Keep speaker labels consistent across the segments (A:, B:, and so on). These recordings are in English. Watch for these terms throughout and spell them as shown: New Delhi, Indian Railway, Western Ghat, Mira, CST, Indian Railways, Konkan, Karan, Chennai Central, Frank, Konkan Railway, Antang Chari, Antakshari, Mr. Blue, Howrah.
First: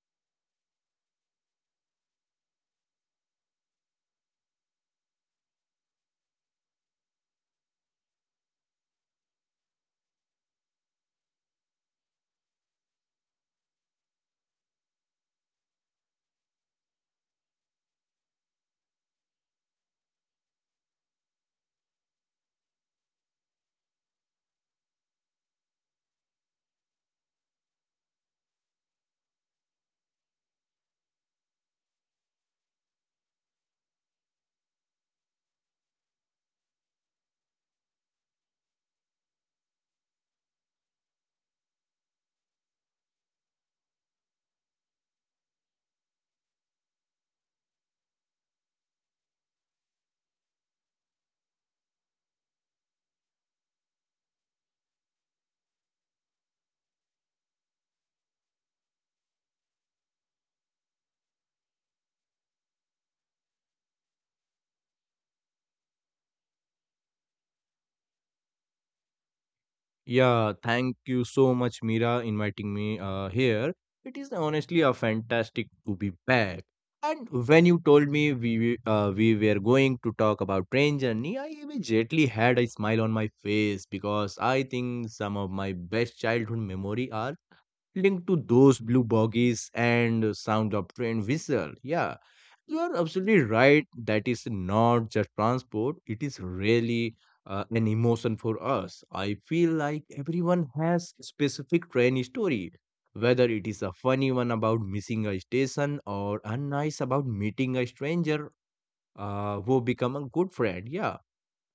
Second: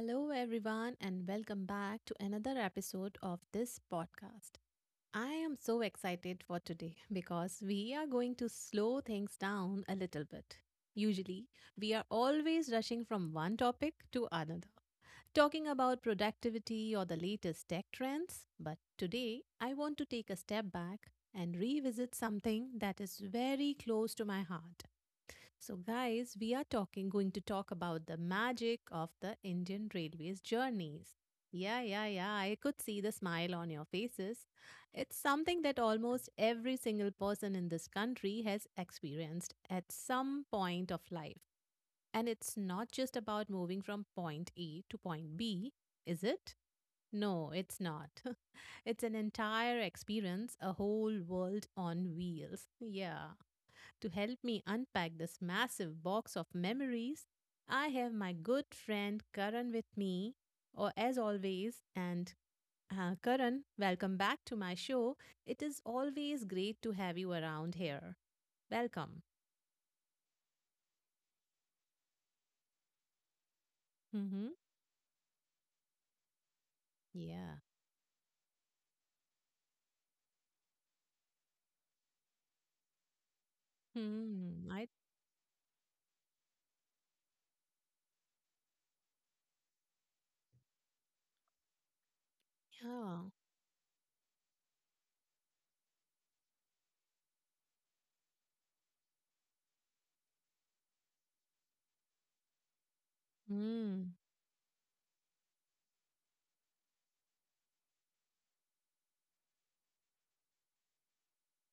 A: Hello, everyone, and welcome back to another episode of this podcast. I am so excited for today because we are going to slow things down a little bit. Usually, we are always rushing from one topic to another, talking about productivity or the latest tech trends. But today, I want to take a step back and revisit something that is very close to my heart so, guys, we are talking going to talk about the magic of the Indian Railways journeys. Yeah, yeah, yeah. I could see the smile on your faces. It's something that almost every single person in this country has experienced at some point of life. And it's not just about moving from point A to point B, is it? No, it's not. It's an entire experience, a whole world on wheels. Yeah. To help me unpack this massive box of memories, I have my good friend Karan with me, or as always, and Karan, welcome back to my show. It is always great to have you around here. Welcome.
B: Yeah, thank you so much, Mira, inviting me here. It is
A: Mm-hmm.
B: honestly a fantastic to be back. And
A: Yeah.
B: when you told me we were going to talk about train journey, I immediately had a smile on my face because I
A: Hmm. I
B: think some of my best childhood memory are linked to those blue buggies and sound of train whistle. Yeah, you are
A: Yeah.
B: absolutely right that is not just transport, it is really an emotion for us. I feel like everyone has a specific train story, whether it is a
A: Hmm.
B: funny one about missing a station or a nice about meeting a stranger who become a good friend. Yeah,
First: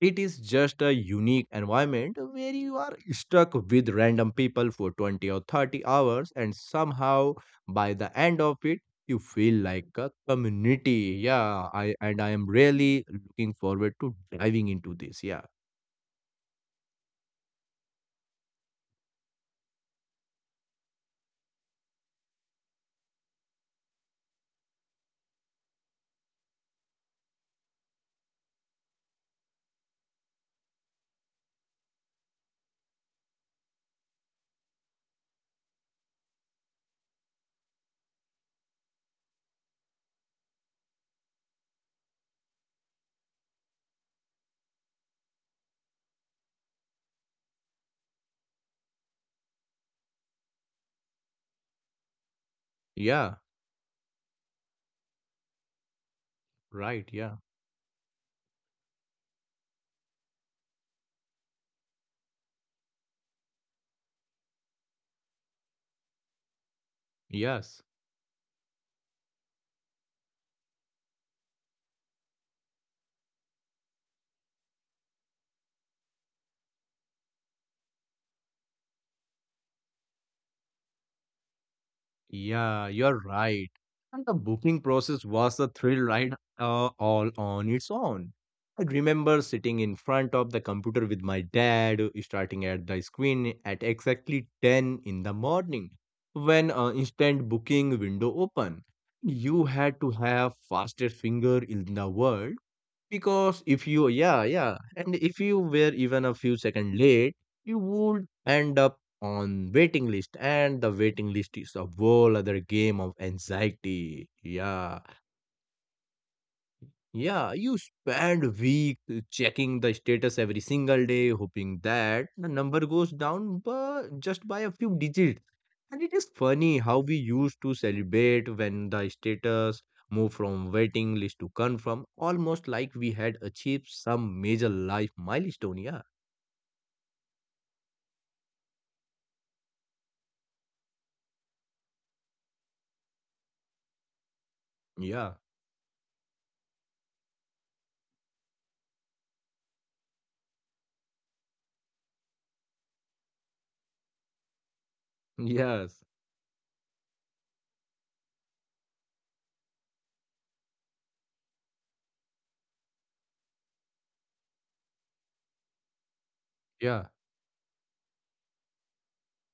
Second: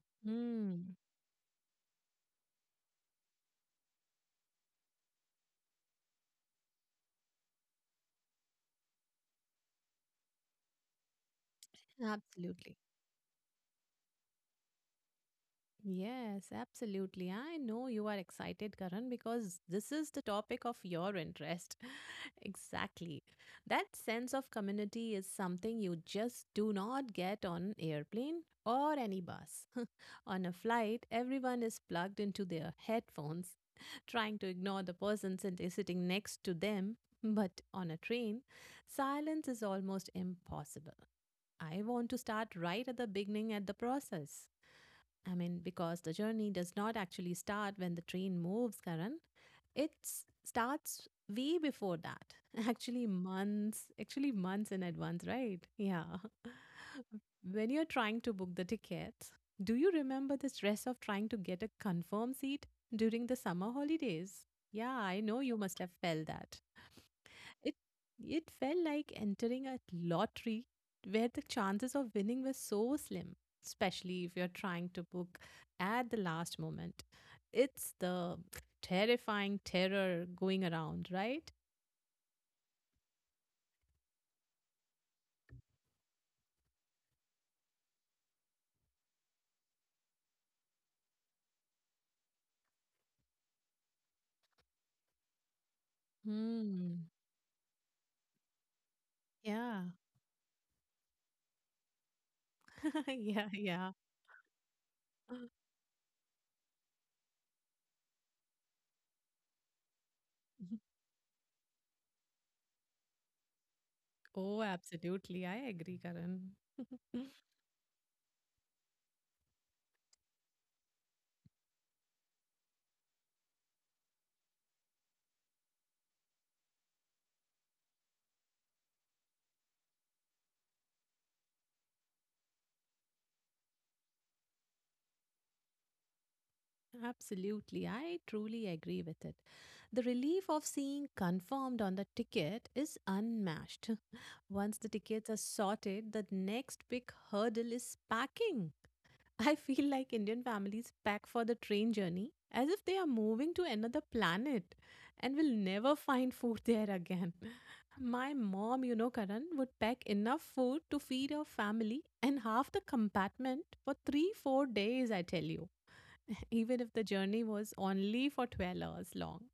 B: it is just a
A: Hmm.
B: unique environment where you are stuck with random people for 20 or 30 hours, and somehow by the end of it, you feel like a community. Yeah, I and I am
A: Absolutely.
B: really looking forward to diving into this. Yeah,
A: Yes, absolutely. I know you are excited, Karan, because this is the topic of your interest. Exactly. That sense of community is something you just do not get on airplane or any bus. On a flight, everyone is plugged into their headphones, trying to ignore the person sitting next to them. But on a train, silence is almost impossible. I want to start right at the beginning at the process. I mean, because the journey does not actually start when the train moves, Karan. It starts way before that,
B: yeah,
A: actually, months in advance, right? Yeah.
B: right. Yeah,
A: When you're trying to book the tickets, do you remember the stress of trying to get a confirmed seat during the summer holidays? Yeah, I know you must have felt that. It
B: yes.
A: it felt like entering a lottery where the chances of winning were so slim, especially if you're trying to book at the last moment. It's the terrifying terror going around, right?
B: Yeah, you're right. And the booking process was a thrill ride all on its own. I remember sitting in front of the computer with my dad, starting at the screen at exactly 10 in the morning when an
A: Hmm.
B: instant booking window opened. You
A: Yeah.
B: had to have fastest finger in the world
A: Yeah,
B: because if
A: yeah.
B: you yeah yeah and if you were even a few seconds late, you would end up on waiting list, and the waiting list is a whole other game of anxiety.
A: Oh,
B: Yeah,
A: absolutely. I agree, Karan.
B: yeah, you spend weeks checking the status every single day, hoping that the number goes down but just by a few digits. And it is funny how we used to celebrate when the status moved from waiting list to confirm, almost like we had achieved some major life milestone. Yeah,
A: Absolutely. I truly agree with it. The relief of seeing confirmed on the ticket is unmatched. Once the tickets
B: yeah,
A: are sorted, the next big hurdle is packing. I feel like Indian families pack for the train journey as if they are moving to another planet and will never
B: yes,
A: find food there again. My mom, you know, Karan, would pack enough food to feed her family and half the compartment for 3, 4 days, I tell you, even if the
B: yeah,
A: journey was only for 12 hours long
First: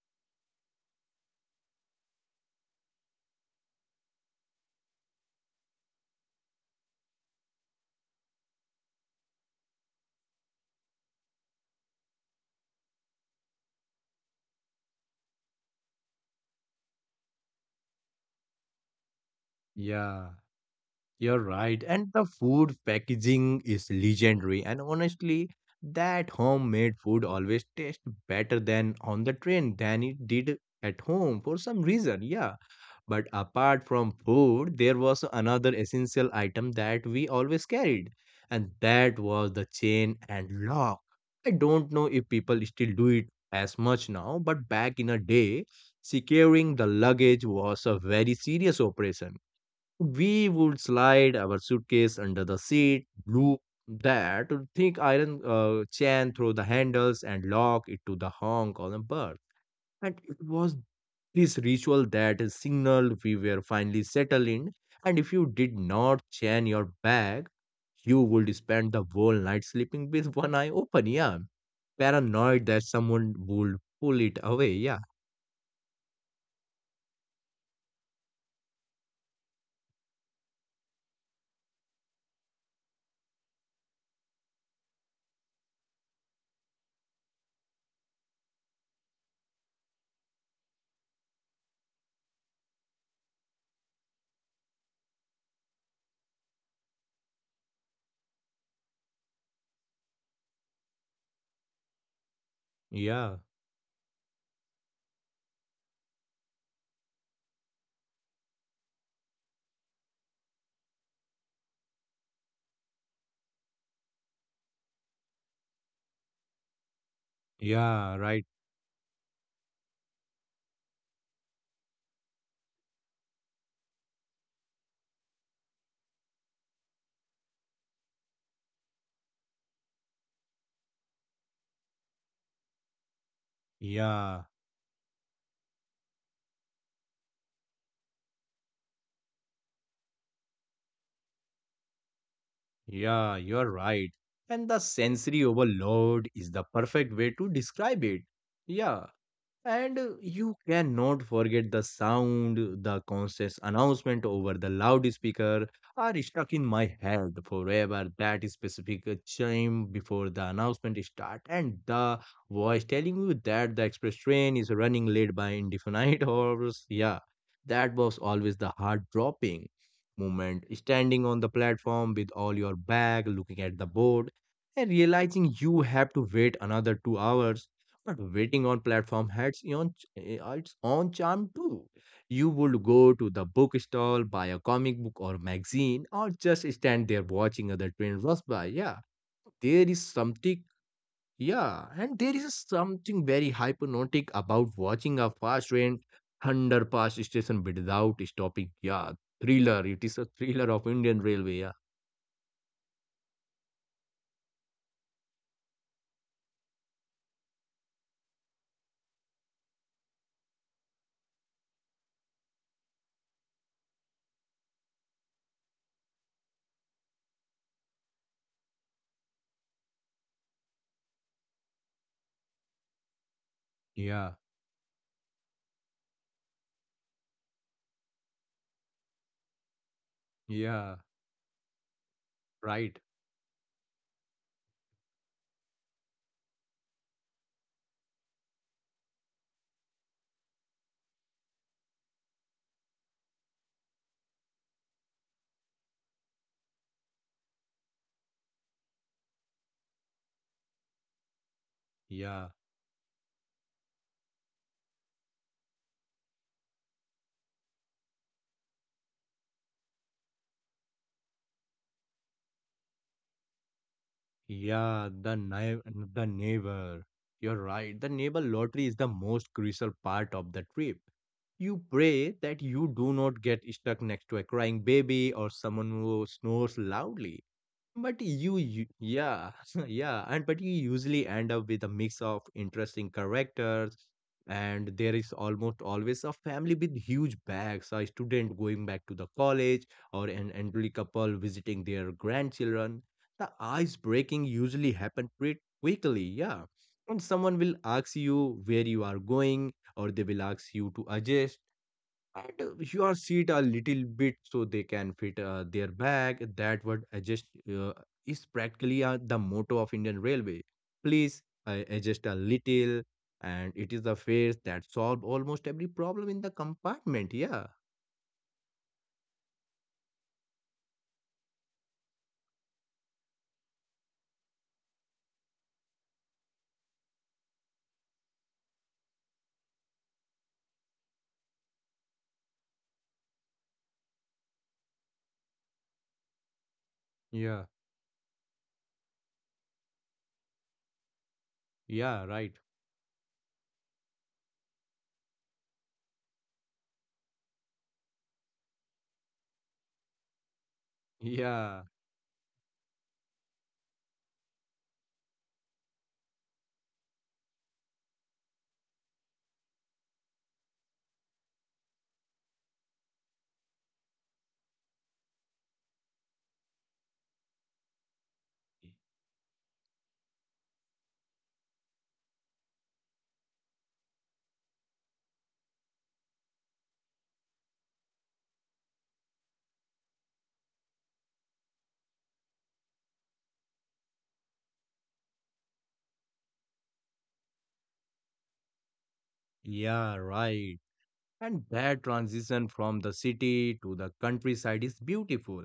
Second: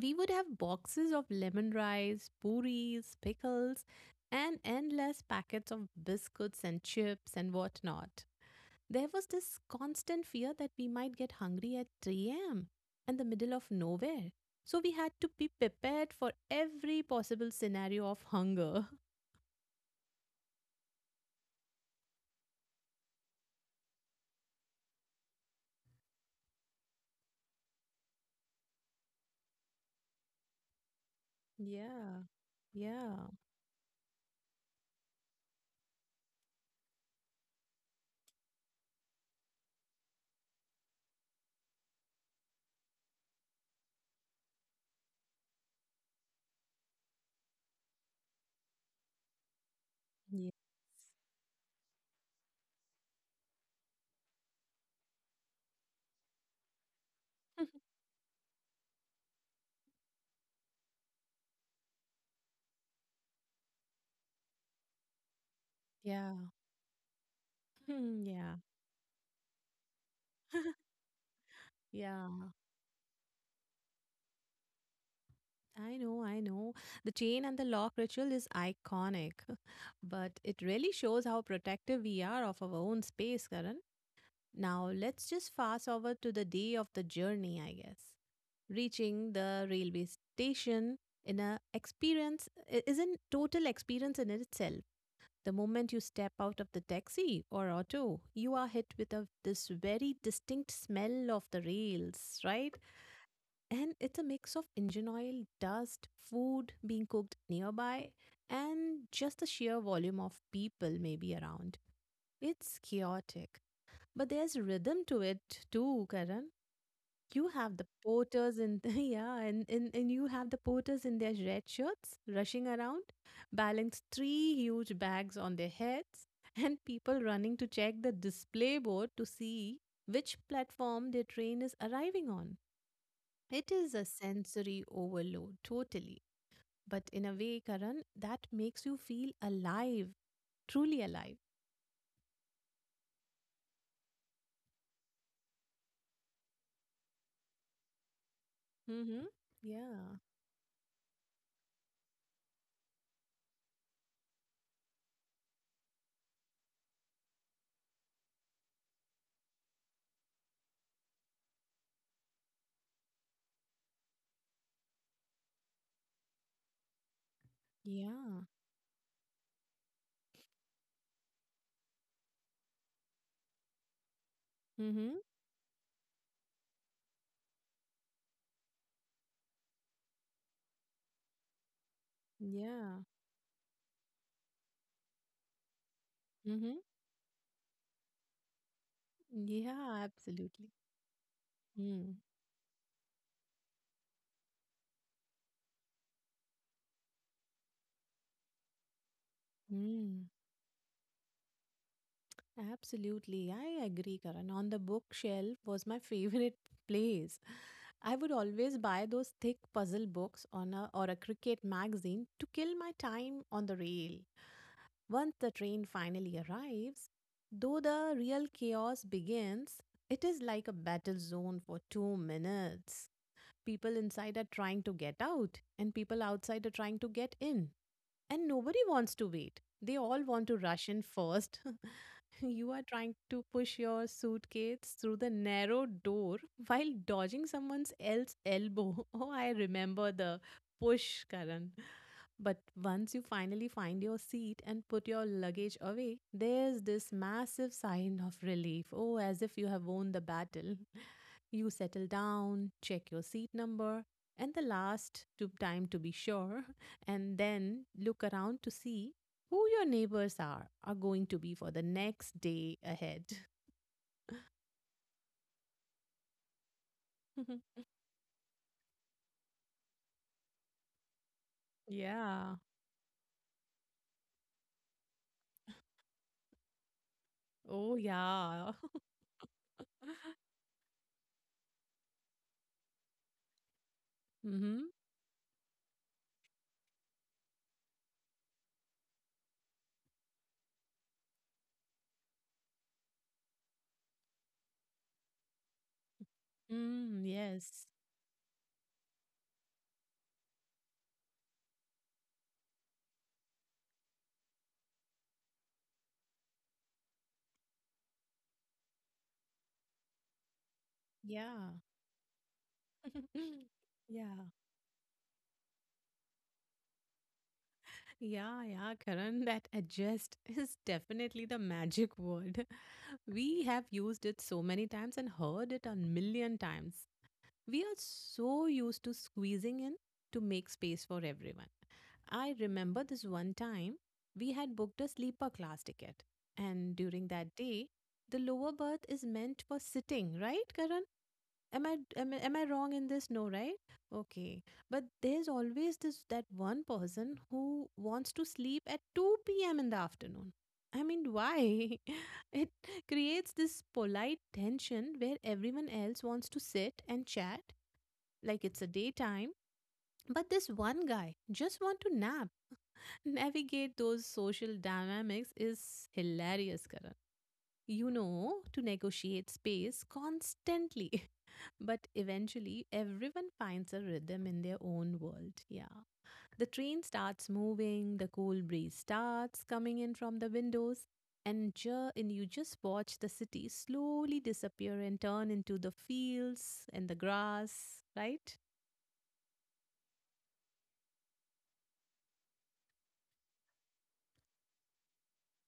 A: we would have boxes of lemon rice, puris, pickles, and endless packets of biscuits and chips and whatnot. There was this constant fear that we might get hungry at 3 a.m. and the middle of nowhere. So we had to be prepared for every possible scenario of hunger.
B: yeah. You're right. And the food packaging is legendary. And honestly, that homemade food always tastes better than on the train than it did at home for some reason.
A: Yeah,
B: Yeah.
A: yeah,
B: But apart from food, there was another essential item that we always carried, and that was the chain and lock. I don't know if people still do it as much now, but back in a day, securing the luggage was a very serious operation. We
A: yeah,
B: would slide our suitcase under the seat, loop that thick iron chain through the handles, and lock it to the Hong Kong berth. And it was this ritual that signaled we were finally settled in. And if you did not
A: yeah,
B: chain your bag, you would
A: yeah,
B: spend the whole night sleeping with one eye open. Yeah,
A: yeah.
B: paranoid that someone would pull it away. Yeah,
A: I know, I know. The chain and the lock ritual is iconic, but it really shows how protective we are of our own space, Karan. Now, let's just fast over to the day of the journey, I guess. Reaching the railway station in a experience I- is an total experience in itself. The moment you step out of the taxi or auto, you are hit with this very distinct smell of the rails, right?
B: yeah,
A: And it's a mix of engine oil, dust, food being cooked nearby, and just the sheer volume of people maybe around. It's chaotic, but there's rhythm to it too, Karan. You have the
B: yeah, right.
A: porters in yeah, and you have the porters in their red shirts rushing around, balance 3 huge bags on their heads, and people running to check the display board to see which platform their train is arriving on. It is a
B: Yeah.
A: sensory overload, totally. But in a way, Karan, that makes you feel alive, truly alive.
B: Yeah, you're right. And the sensory overload is the perfect way to describe it. Yeah,
A: Mm-hmm.
B: and
A: Yeah.
B: you cannot forget the sound, the constant announcement over the loudspeaker are stuck in my head forever. That specific chime before the announcement start and the voice telling you that the express train is running late by indefinite hours. Yeah, that was
A: Yeah.
B: always the heart dropping moment. Standing on the platform with all your bag, looking at the board and
A: Mm-hmm.
B: realizing you have to wait another 2 hours, but waiting on platform had its own its own charm too. You would
A: Yeah.
B: go to the bookstall, buy a comic book or magazine, or just
A: Mm-hmm.
B: stand there watching other train rush by. Yeah, there is
A: Yeah,
B: something.
A: absolutely.
B: Yeah, and
A: Mm.
B: there is something very hypnotic about watching a fast train thunder past station without stopping. Yeah, thriller. It is a
A: Mm.
B: thriller of Indian Railway. Yeah.
A: Absolutely, I agree, Karan. On the bookshelf was my favorite place. I would always buy those thick puzzle books on a, or a cricket magazine to kill my time on the rail. Once the train finally arrives, though the real chaos begins, it is like a battle zone for 2 minutes. People
B: Yeah,
A: inside are trying to get out, and people outside are trying to get in. And nobody wants to wait. They all want to rush
B: yeah,
A: in first. You are
B: right.
A: trying to push your suitcase through the narrow door while dodging someone's else elbow. Oh, I remember the push, Karan. But once you finally find your seat and put your luggage away, there's this massive sign of relief. Oh, as if you have won the battle. You settle
B: Yeah.
A: down, check your seat number, and the last to time to be sure, and then look around to see who your neighbors are going to be for the next day ahead.
B: Yeah, the neighbor. You're right. The neighbor lottery is the most crucial part of the trip. You pray
A: Yeah.
B: that you do not get stuck next to a crying baby or someone who snores loudly.
A: Oh,
B: But you,
A: yeah.
B: you yeah, yeah, and but you usually end up with a mix of interesting characters,
A: Mm-hmm.
B: and there is almost always a family with huge bags, a student going back to the college, or an elderly couple visiting their grandchildren. The ice breaking usually happen pretty quickly, yeah. And
A: Mm,
B: someone will
A: yes.
B: ask you where you are going, or they will ask you to adjust and your seat a little bit so they can fit their bag. That would adjust uh, is practically the motto of indian railway. Please
A: Yeah.
B: adjust a little, and it is the
A: Yeah.
B: face that solve almost every problem in the compartment. Yeah,
A: Yeah. Yeah. Karan, that adjust is definitely the magic word. We have used it so many times and heard it a million times. We are so used to squeezing in to make space for everyone. I remember this one time we had booked a sleeper class ticket, and during that
B: yeah,
A: day, the lower berth is meant for sitting, right, Karan? Am I,
B: yeah,
A: am I
B: right,
A: am I wrong in this? No, right? Okay. But there's always this that one person who wants to sleep at 2 p.m. in the afternoon. I mean,
B: yeah,
A: why? It creates this polite tension where everyone else wants to sit and chat like it's a daytime. But this one guy just want to nap. Navigate those social dynamics is hilarious, Karan. You know to negotiate space constantly, but eventually everyone finds a rhythm in their own world. Yeah. The train starts moving, the cool breeze starts coming in from the windows, and, and you just watch the city slowly disappear and turn into the fields and the grass, right?
B: yeah, right. And that transition from the city to the countryside is beautiful.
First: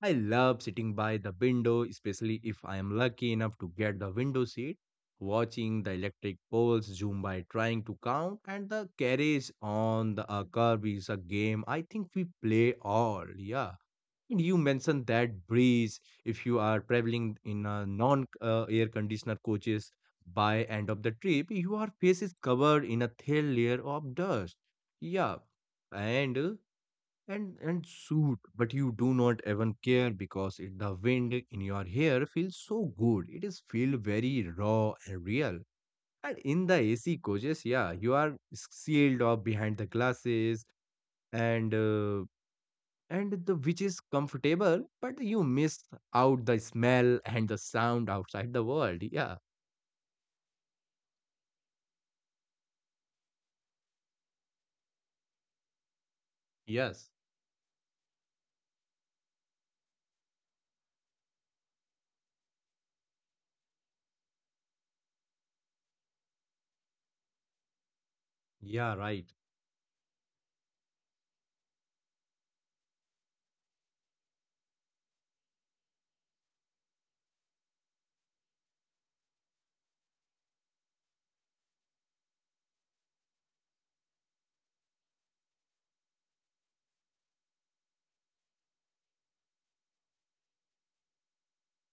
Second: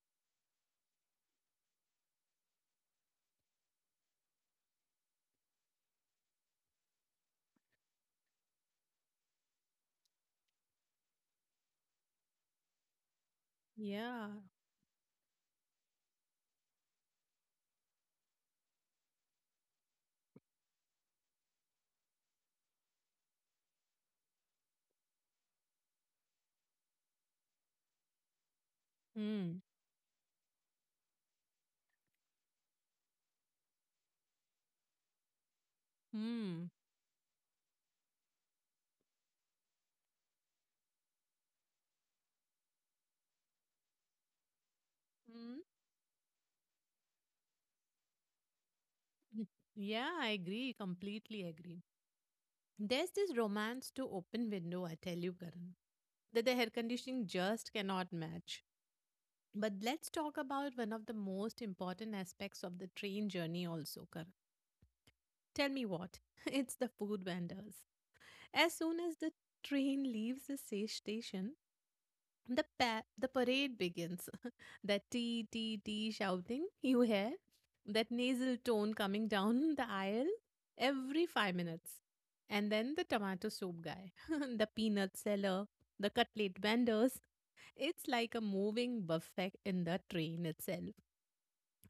B: I love sitting by the window, especially if I am lucky enough to get the window seat, watching the electric poles zoom by trying to count, and the carriage on the curb is a game I think we play all, yeah.
A: Yeah.
B: And you mentioned that breeze. If you are traveling in a non-air conditioner coaches, by end of the trip, your face is covered in a thin layer of dust. Yeah, and uh, and suit, but you do not
A: Hmm.
B: even care because it, the wind in your hair feels so good. It is feel very raw and real. And in
A: Hmm.
B: the AC coaches, yeah, you are sealed up behind the glasses. And. And the which is comfortable, but you
A: Hmm?
B: miss out the smell and the sound outside the world. Yeah,
A: Y- Yeah, I agree. Completely agree. There's this romance to open window, I tell you, Karan, that the air
B: yes.
A: conditioning just cannot match. But let's talk about one of the most important aspects of the train journey, also, Karan. Tell me what? It's the food vendors. As
B: Yeah,
A: soon as
B: right.
A: the train leaves the station, the the parade begins. That tee tee tee shouting you hear, that nasal tone coming down the aisle every 5 minutes, and then the tomato soup guy, the peanut seller, the cutlet vendors. It's like a moving buffet in the train itself.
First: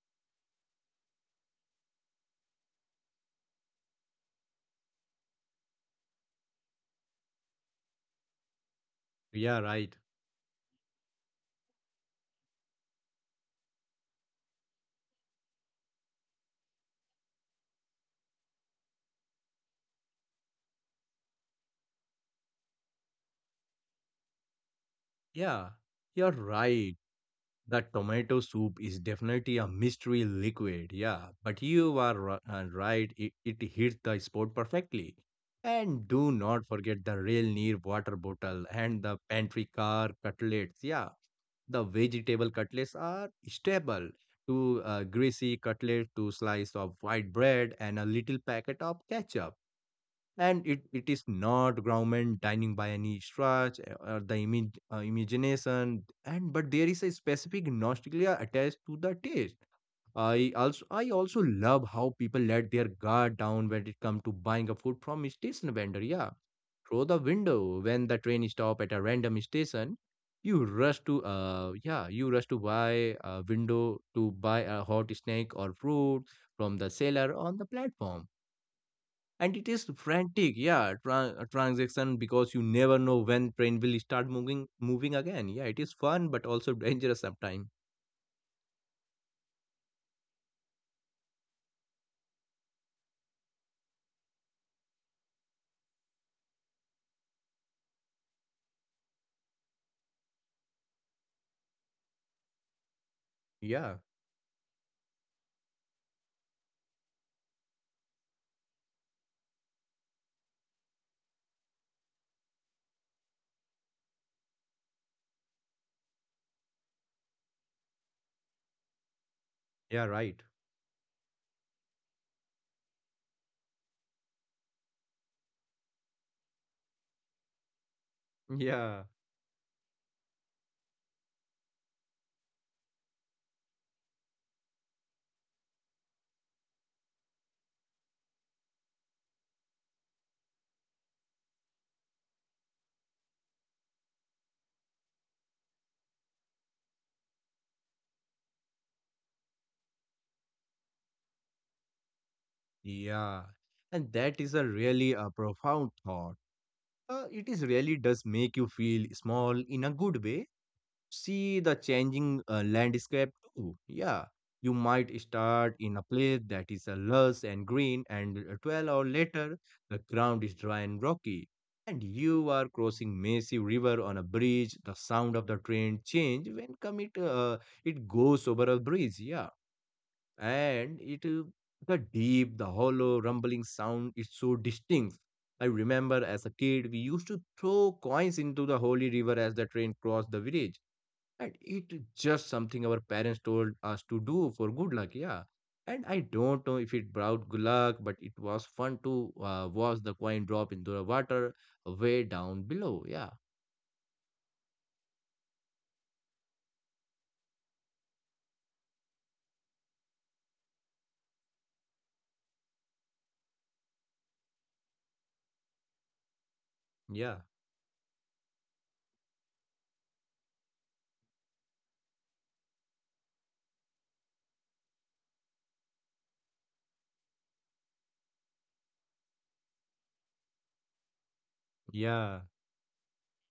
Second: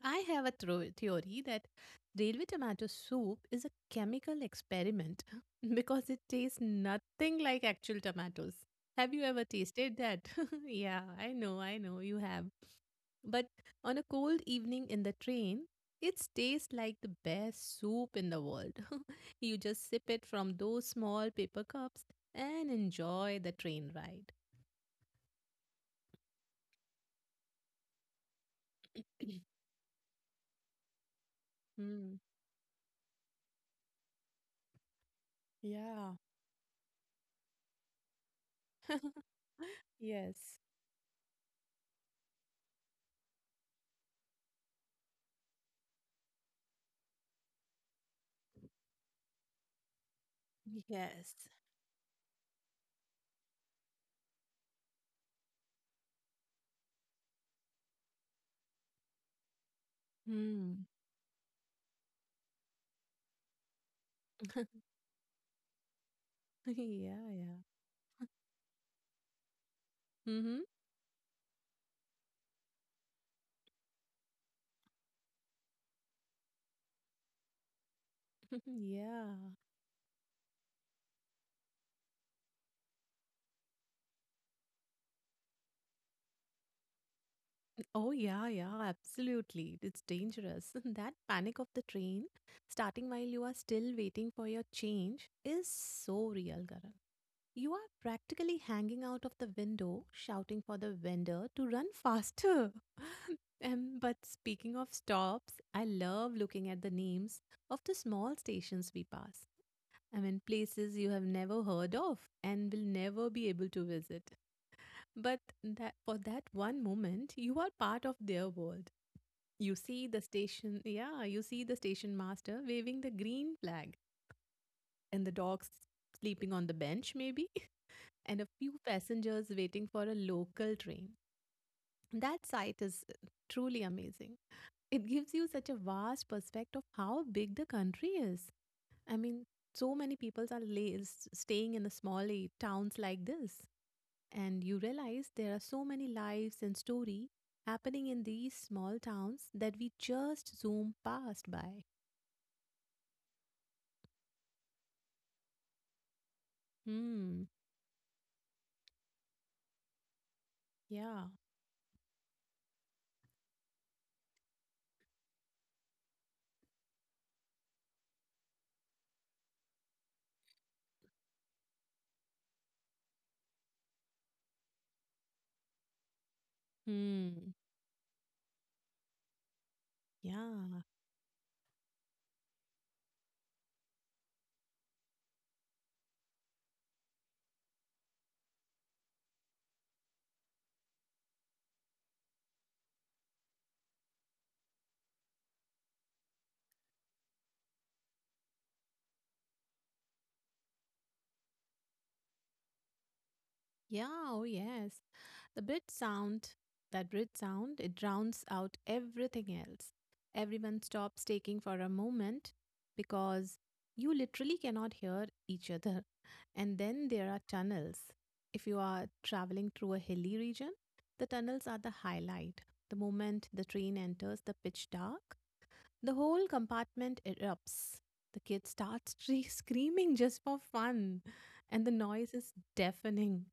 A: I have a theory that railway tomato soup is a chemical experiment because it tastes nothing like actual tomatoes. Have you ever
B: Yeah, right.
A: tasted that? Yeah, I know you have. But on a cold evening in the train, it tastes like the best soup in the world. You just sip it from those small paper cups and enjoy the train ride.
B: Yeah, you're right. The tomato soup is definitely a mystery liquid. Yeah, but you are
A: Hmm.
B: right. It hits the spot perfectly. And
A: Yeah.
B: do not forget the real near water bottle and the pantry car
A: Yes.
B: cutlets. Yeah, the vegetable cutlets are staple to a greasy cutlet to slice of white bread and a little packet of ketchup. And it is
A: Yes.
B: not government dining by any stretch or the imagination. And but there is a specific nostalgia attached to the taste.
A: Hmm.
B: I also love how people let their guard down when it comes to buying a food from a station vendor. Yeah, through
A: Yeah,
B: the
A: yeah.
B: window when the train stop at a random station,
A: Mm-hmm.
B: you rush to buy a hot snack or fruit from the seller on the platform,
A: Yeah.
B: and it is frantic, yeah, transaction, because you never know when train will start moving again. Yeah, it is fun but also dangerous sometimes.
A: Oh, yeah, yeah, absolutely. It's dangerous. That panic of the train, starting while you are still waiting for your change, is so real, Karan. You are practically hanging out of the window, shouting for the vendor to run faster.
B: Yeah,
A: But speaking of stops, I love looking at the names of the small stations we pass. I mean, places you have never heard of and will never be able to visit. But that for that one moment, you are part of their world. You
B: yeah,
A: see the
B: right,
A: station, yeah, you see the station master waving the green flag and the dogs sleeping on the bench, maybe, and a few
B: yeah,
A: passengers waiting for a local train. That sight is truly amazing. It gives you such a vast perspective of how big the country is. I mean, so many people are staying in the small towns like this. And you realize there are so many lives and story happening in these small towns that we just zoom past by.
B: yeah, and that is a really a profound thought.
A: Hmm.
B: It is really does make you feel small in a good way.
A: Yeah.
B: See the changing landscape too. Yeah, you might start in a place that is lush and green, and 12 hours later, the ground is dry and rocky. And you are crossing massive river on a bridge. The sound of the train change when come
A: Hmm.
B: it goes over a bridge. Yeah,
A: Yeah.
B: and it the deep, the hollow, rumbling sound is so distinct. I remember as a kid, we used to throw coins into the holy river as the train crossed the bridge, and it just something our parents told us to do for good luck, yeah. And I don't know if it brought good luck, but it was fun to watch the coin drop into the water way down below. Yeah,
A: Yeah. Oh, yes. The bridge sound, that bridge sound, it drowns out everything else. Everyone stops taking for a moment because you literally cannot hear each other. And then there
B: yeah,
A: are tunnels. If you are traveling through a hilly region, the tunnels are the highlight. The moment the train enters the pitch dark, the whole compartment erupts. The kid starts screaming just for fun, and the noise
B: yeah,
A: is deafening.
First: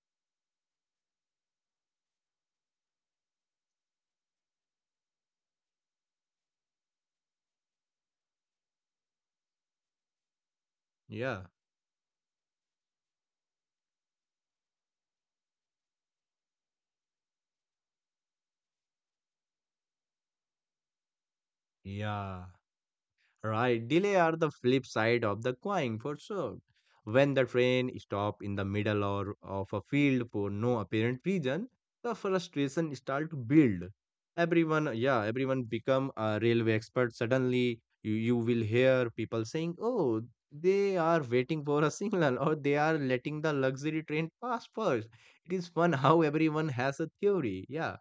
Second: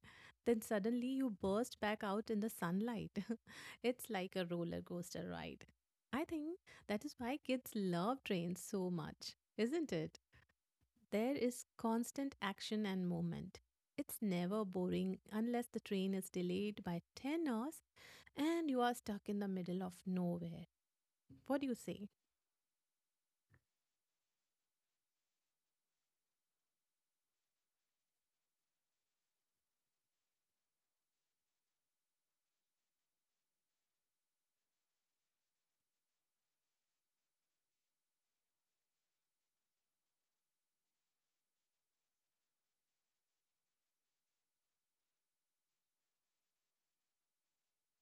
A: Then suddenly you burst back out in the sunlight. It's like a roller coaster ride. I think that is why kids love trains so much, isn't it? There
B: yeah.
A: is constant action and movement. It's never boring unless the train is delayed by 10 hours and you are stuck in the middle of nowhere. What do you say?
B: Yeah. Right, delay are the flip side of the coin for sure. When the train stop in the middle or of a field for no apparent reason, the frustration start to build. Everyone, yeah, everyone become a railway expert. Suddenly, you will hear people saying, "Oh, they are waiting for a signal, or they are letting the luxury train pass first." It is fun how everyone has a theory. Yeah.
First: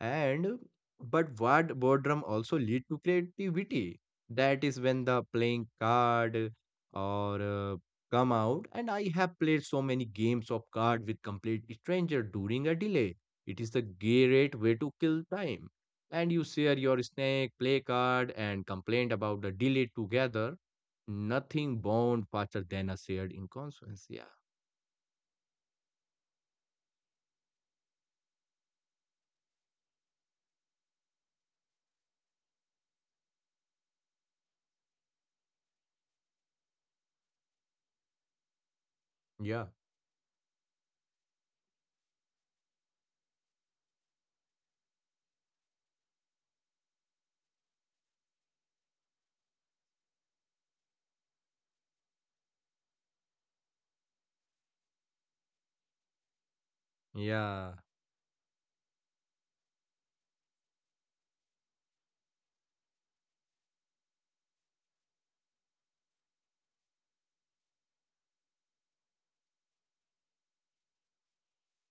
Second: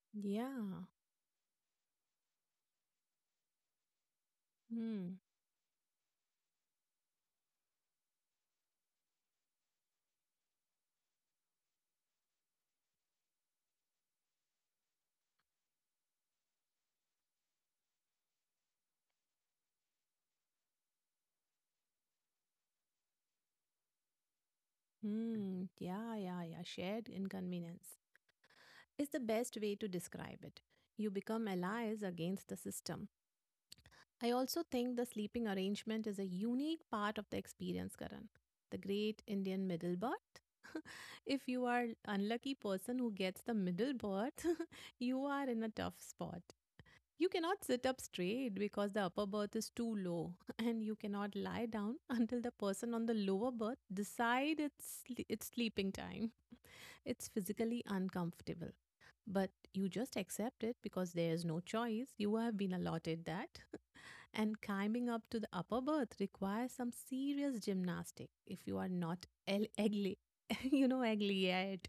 B: And
A: Yeah.
B: but what boredom also lead to creativity. That is when
A: Mm,
B: the playing card or come out. And I have played so many games of card with complete stranger during a delay. It is the great way to kill time. And you share your snack, play card, and complain about the delay together. Nothing bound faster than a shared inconsequence. Yeah,
A: yeah, yeah, yeah. Shared inconvenience is the best way to describe it. You become allies against the system. I also think the sleeping arrangement is a unique part of the experience, Karan. The great
B: yeah,
A: Indian middle birth. If you are unlucky person who gets the middle birth, you are in a tough spot. You cannot sit up straight because the upper berth is too low, and you cannot lie down until the person on the lower berth decide it's sleeping time. It's
B: yeah,
A: physically uncomfortable, but you just accept it because there is no choice. You have been allotted that. And climbing up to the upper berth requires some serious gymnastic if you are not elderly. You know, elderly yet.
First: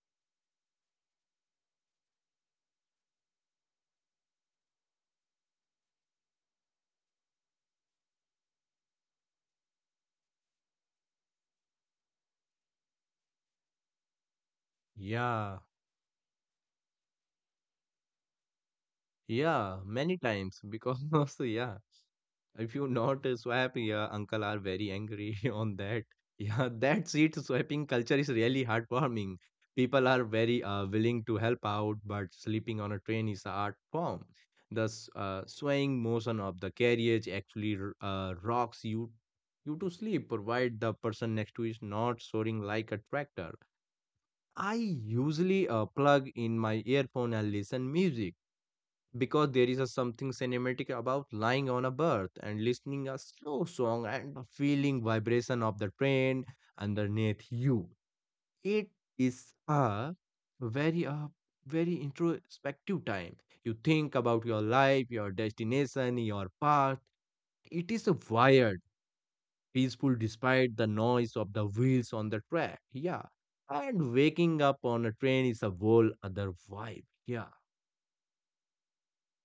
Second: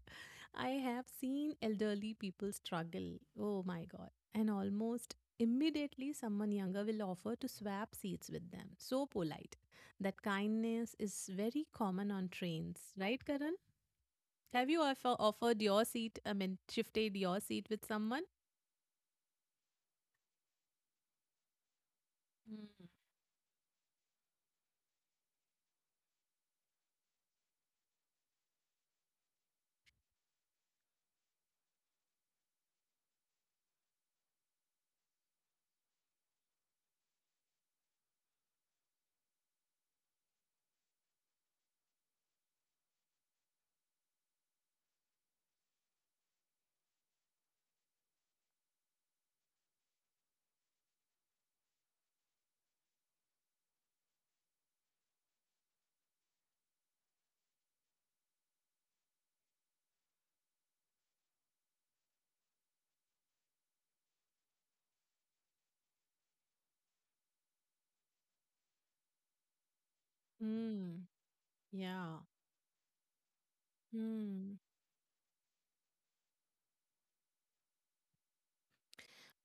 A: I have seen elderly people struggle. Oh my God. And almost immediately, someone younger will offer to swap seats with them. So polite. That kindness is very common on trains, right, Karan? Have you
B: yeah.
A: offered your seat, I mean, shifted your seat with someone?
B: Yeah, many times because yeah, if you not swipe, yeah, uncle are very angry on that. Yeah, that seat swiping culture is really heartwarming. People are very willing to help out, but sleeping on a train is a art form. The swaying motion of the carriage actually rocks you to sleep, provided the person next to is not soaring like a tractor. I usually plug in my earphone and listen music, because there is a something cinematic about lying on a berth and listening a slow song and the feeling vibration of the train underneath you. It is a very introspective time. You think about your life, your destination, your path. It is a wired peaceful despite the
A: Hmm.
B: noise of the wheels
A: Yeah.
B: on the track, yeah. And
A: Hmm.
B: waking up on a train is a whole other vibe, yeah.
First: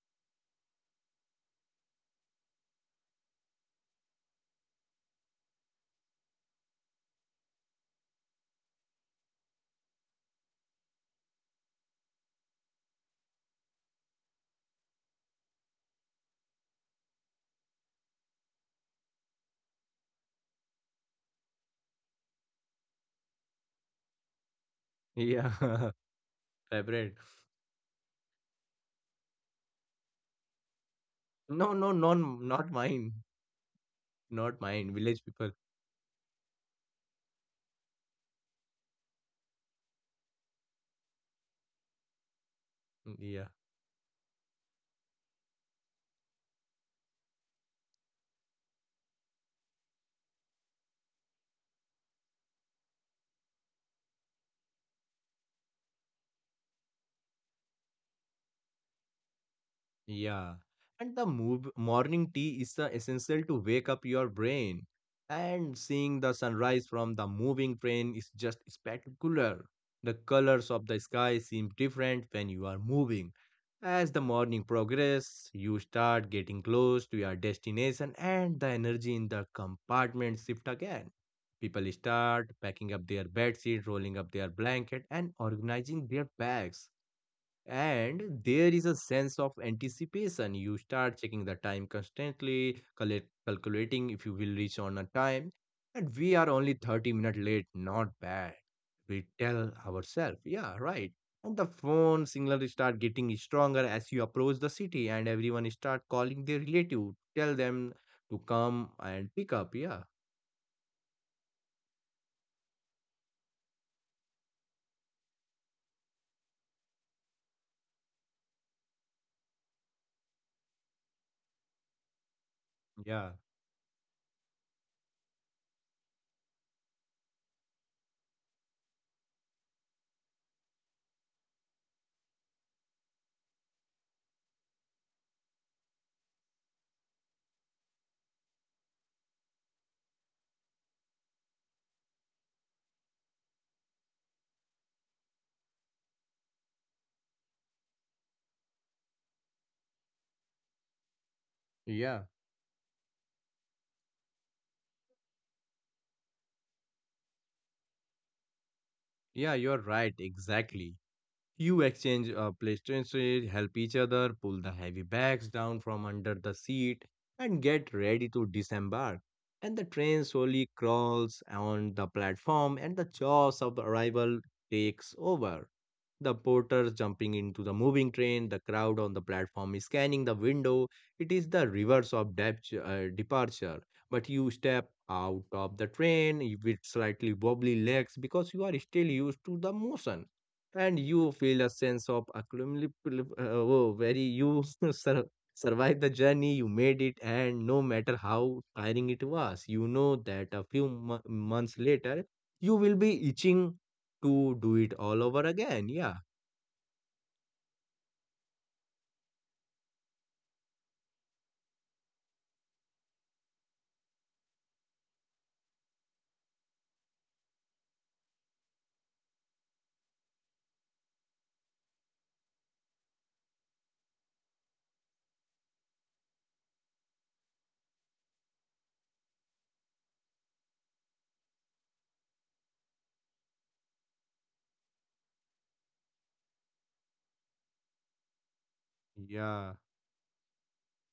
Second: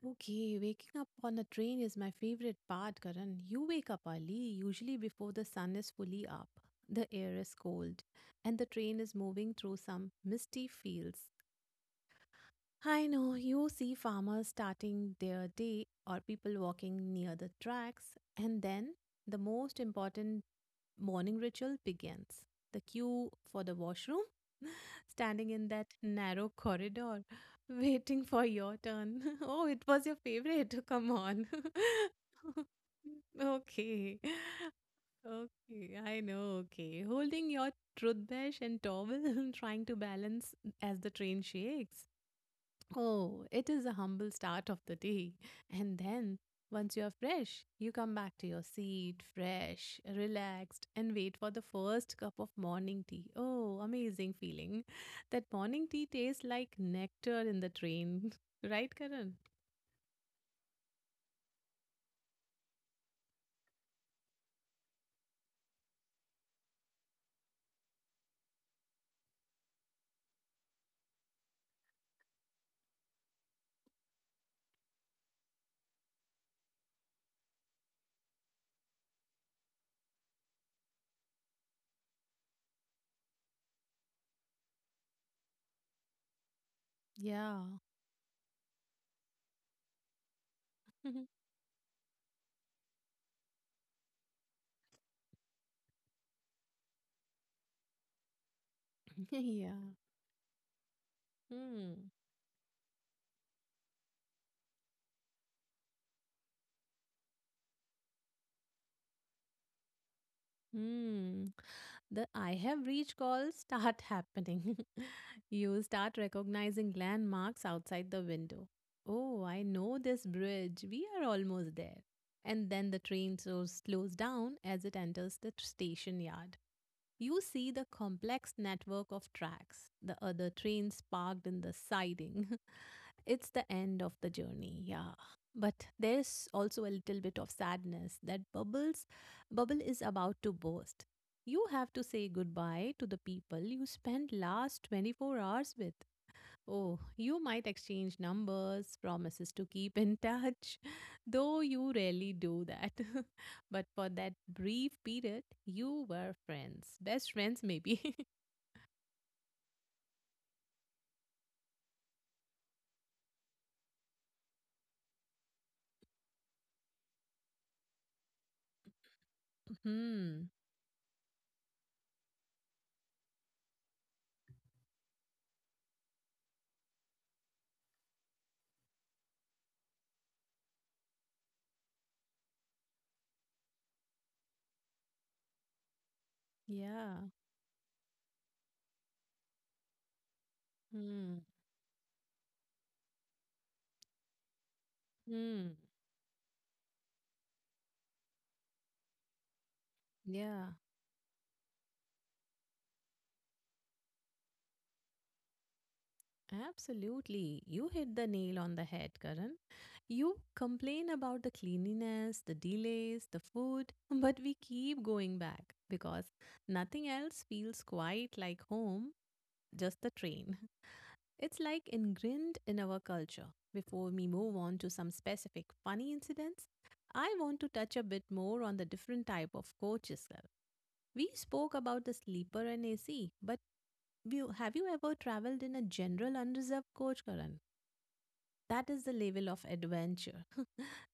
A: Okay, waking up on a train is my favorite part, Karan. You wake up early, usually before the sun is fully up. The air is cold, and the train is moving through some misty fields. I know you see farmers starting their day or people walking near the tracks, and then the most important morning ritual begins. The queue for the washroom, standing in
B: Yeah,
A: that narrow
B: favorite.
A: corridor, waiting for your turn. Oh, it was your favorite. Come on.
B: No, no, non, not mine,
A: Okay.
B: not mine. Village people.
A: Okay, I know. Okay. Holding your toothbrush and towel, trying to balance as the train shakes.
B: Mm,
A: Oh,
B: yeah.
A: it is a humble start of the day. And then, once you are fresh, you come back to your seat, fresh, relaxed, and wait for the first cup of morning tea. Oh, amazing feeling. That morning tea tastes like nectar in the train. Right, Karan?
B: Yeah. And the morning tea is the essential to wake up your brain. And seeing the sunrise from the moving train is just spectacular. The colors of the sky seem different when you are moving. As the morning progresses, you start getting close to your destination and the energy in the compartment shift again. People start packing up their bedsheet, rolling up their blanket, and organizing their bags,
A: Yeah.
B: and there is a sense of anticipation. You start checking the time constantly, calculating if you will reach on a time. And we are only 30 minutes late, not bad, we tell
A: Yeah.
B: ourselves. Yeah, right. And the
A: Hmm.
B: phone signal start getting stronger as you approach the city, and everyone start calling their relative, tell them to come and pick up. Yeah,
A: Hmm. The I have reached calls start happening. You start recognizing landmarks outside the window. Oh, I know this bridge. We are almost there. And then the
B: yeah,
A: train so slows down as it enters the station yard. You see the complex network of tracks, the other trains parked in the siding. It's the end of the journey, yeah. But there's also a little bit of sadness that bubble is about to burst. You have to say goodbye to the people you spent last 24 hours with. Oh, you might exchange numbers, promises to keep in touch, though you
B: yeah,
A: rarely do that. But for that brief period, you were friends, best friends, maybe.
B: yeah, you're right, exactly. You exchange PlayStation, help each other, pull the heavy bags down from under the seat, and get ready to disembark. And the train
A: Hmm.
B: slowly crawls on the platform, and the chaos of arrival takes over. The porters jumping into the moving train, the crowd on the platform is scanning the window. It is the reverse of departure. But you step out of the train with
A: Yeah.
B: slightly wobbly legs because you are still used to the motion, and you
A: Hmm.
B: feel a sense of accumulative, oh, very you sur-
A: Hmm.
B: survived the journey, you made it, and no matter how tiring it was, you know that a
A: Yeah.
B: few months later you will be itching to do it all over again, yeah,
A: Absolutely. You hit the nail on the head, Karan. You complain about the cleanliness, the delays, the food, but we keep going back because nothing else feels quite like home, just the train. It's like ingrained in our culture. Before we move on to some specific funny incidents, I want to touch a bit more on the different type of coaches. We spoke about the sleeper and AC, but have you ever traveled in a general unreserved coach, Karan? That is the level of
B: yeah.
A: adventure.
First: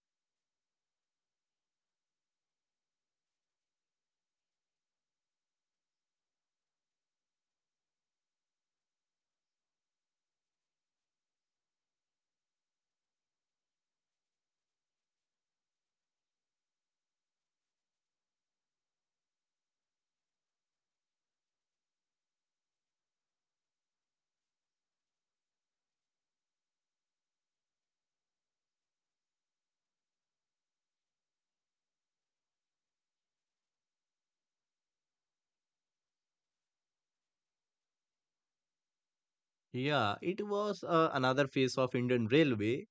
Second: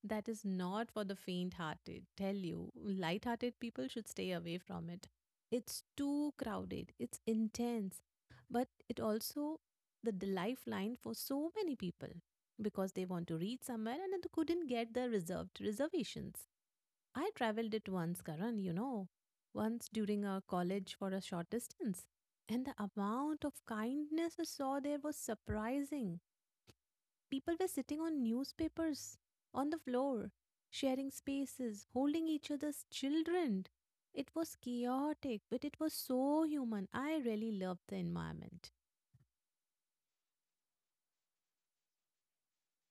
A: That is not for the faint hearted. Tell you, light hearted people should stay away from it. It's too crowded, it's intense, but it also the lifeline for so many people because they want to reach somewhere and they couldn't get the reserved reservations. I traveled it once, Karan, you know, once during our college for a short distance. And the amount of kindness I saw there was surprising. People were sitting on newspapers, on the floor, sharing spaces, holding each other's children. It was chaotic, but it was so human. I really loved the environment.
B: Yeah, it was another phase of Indian Railway.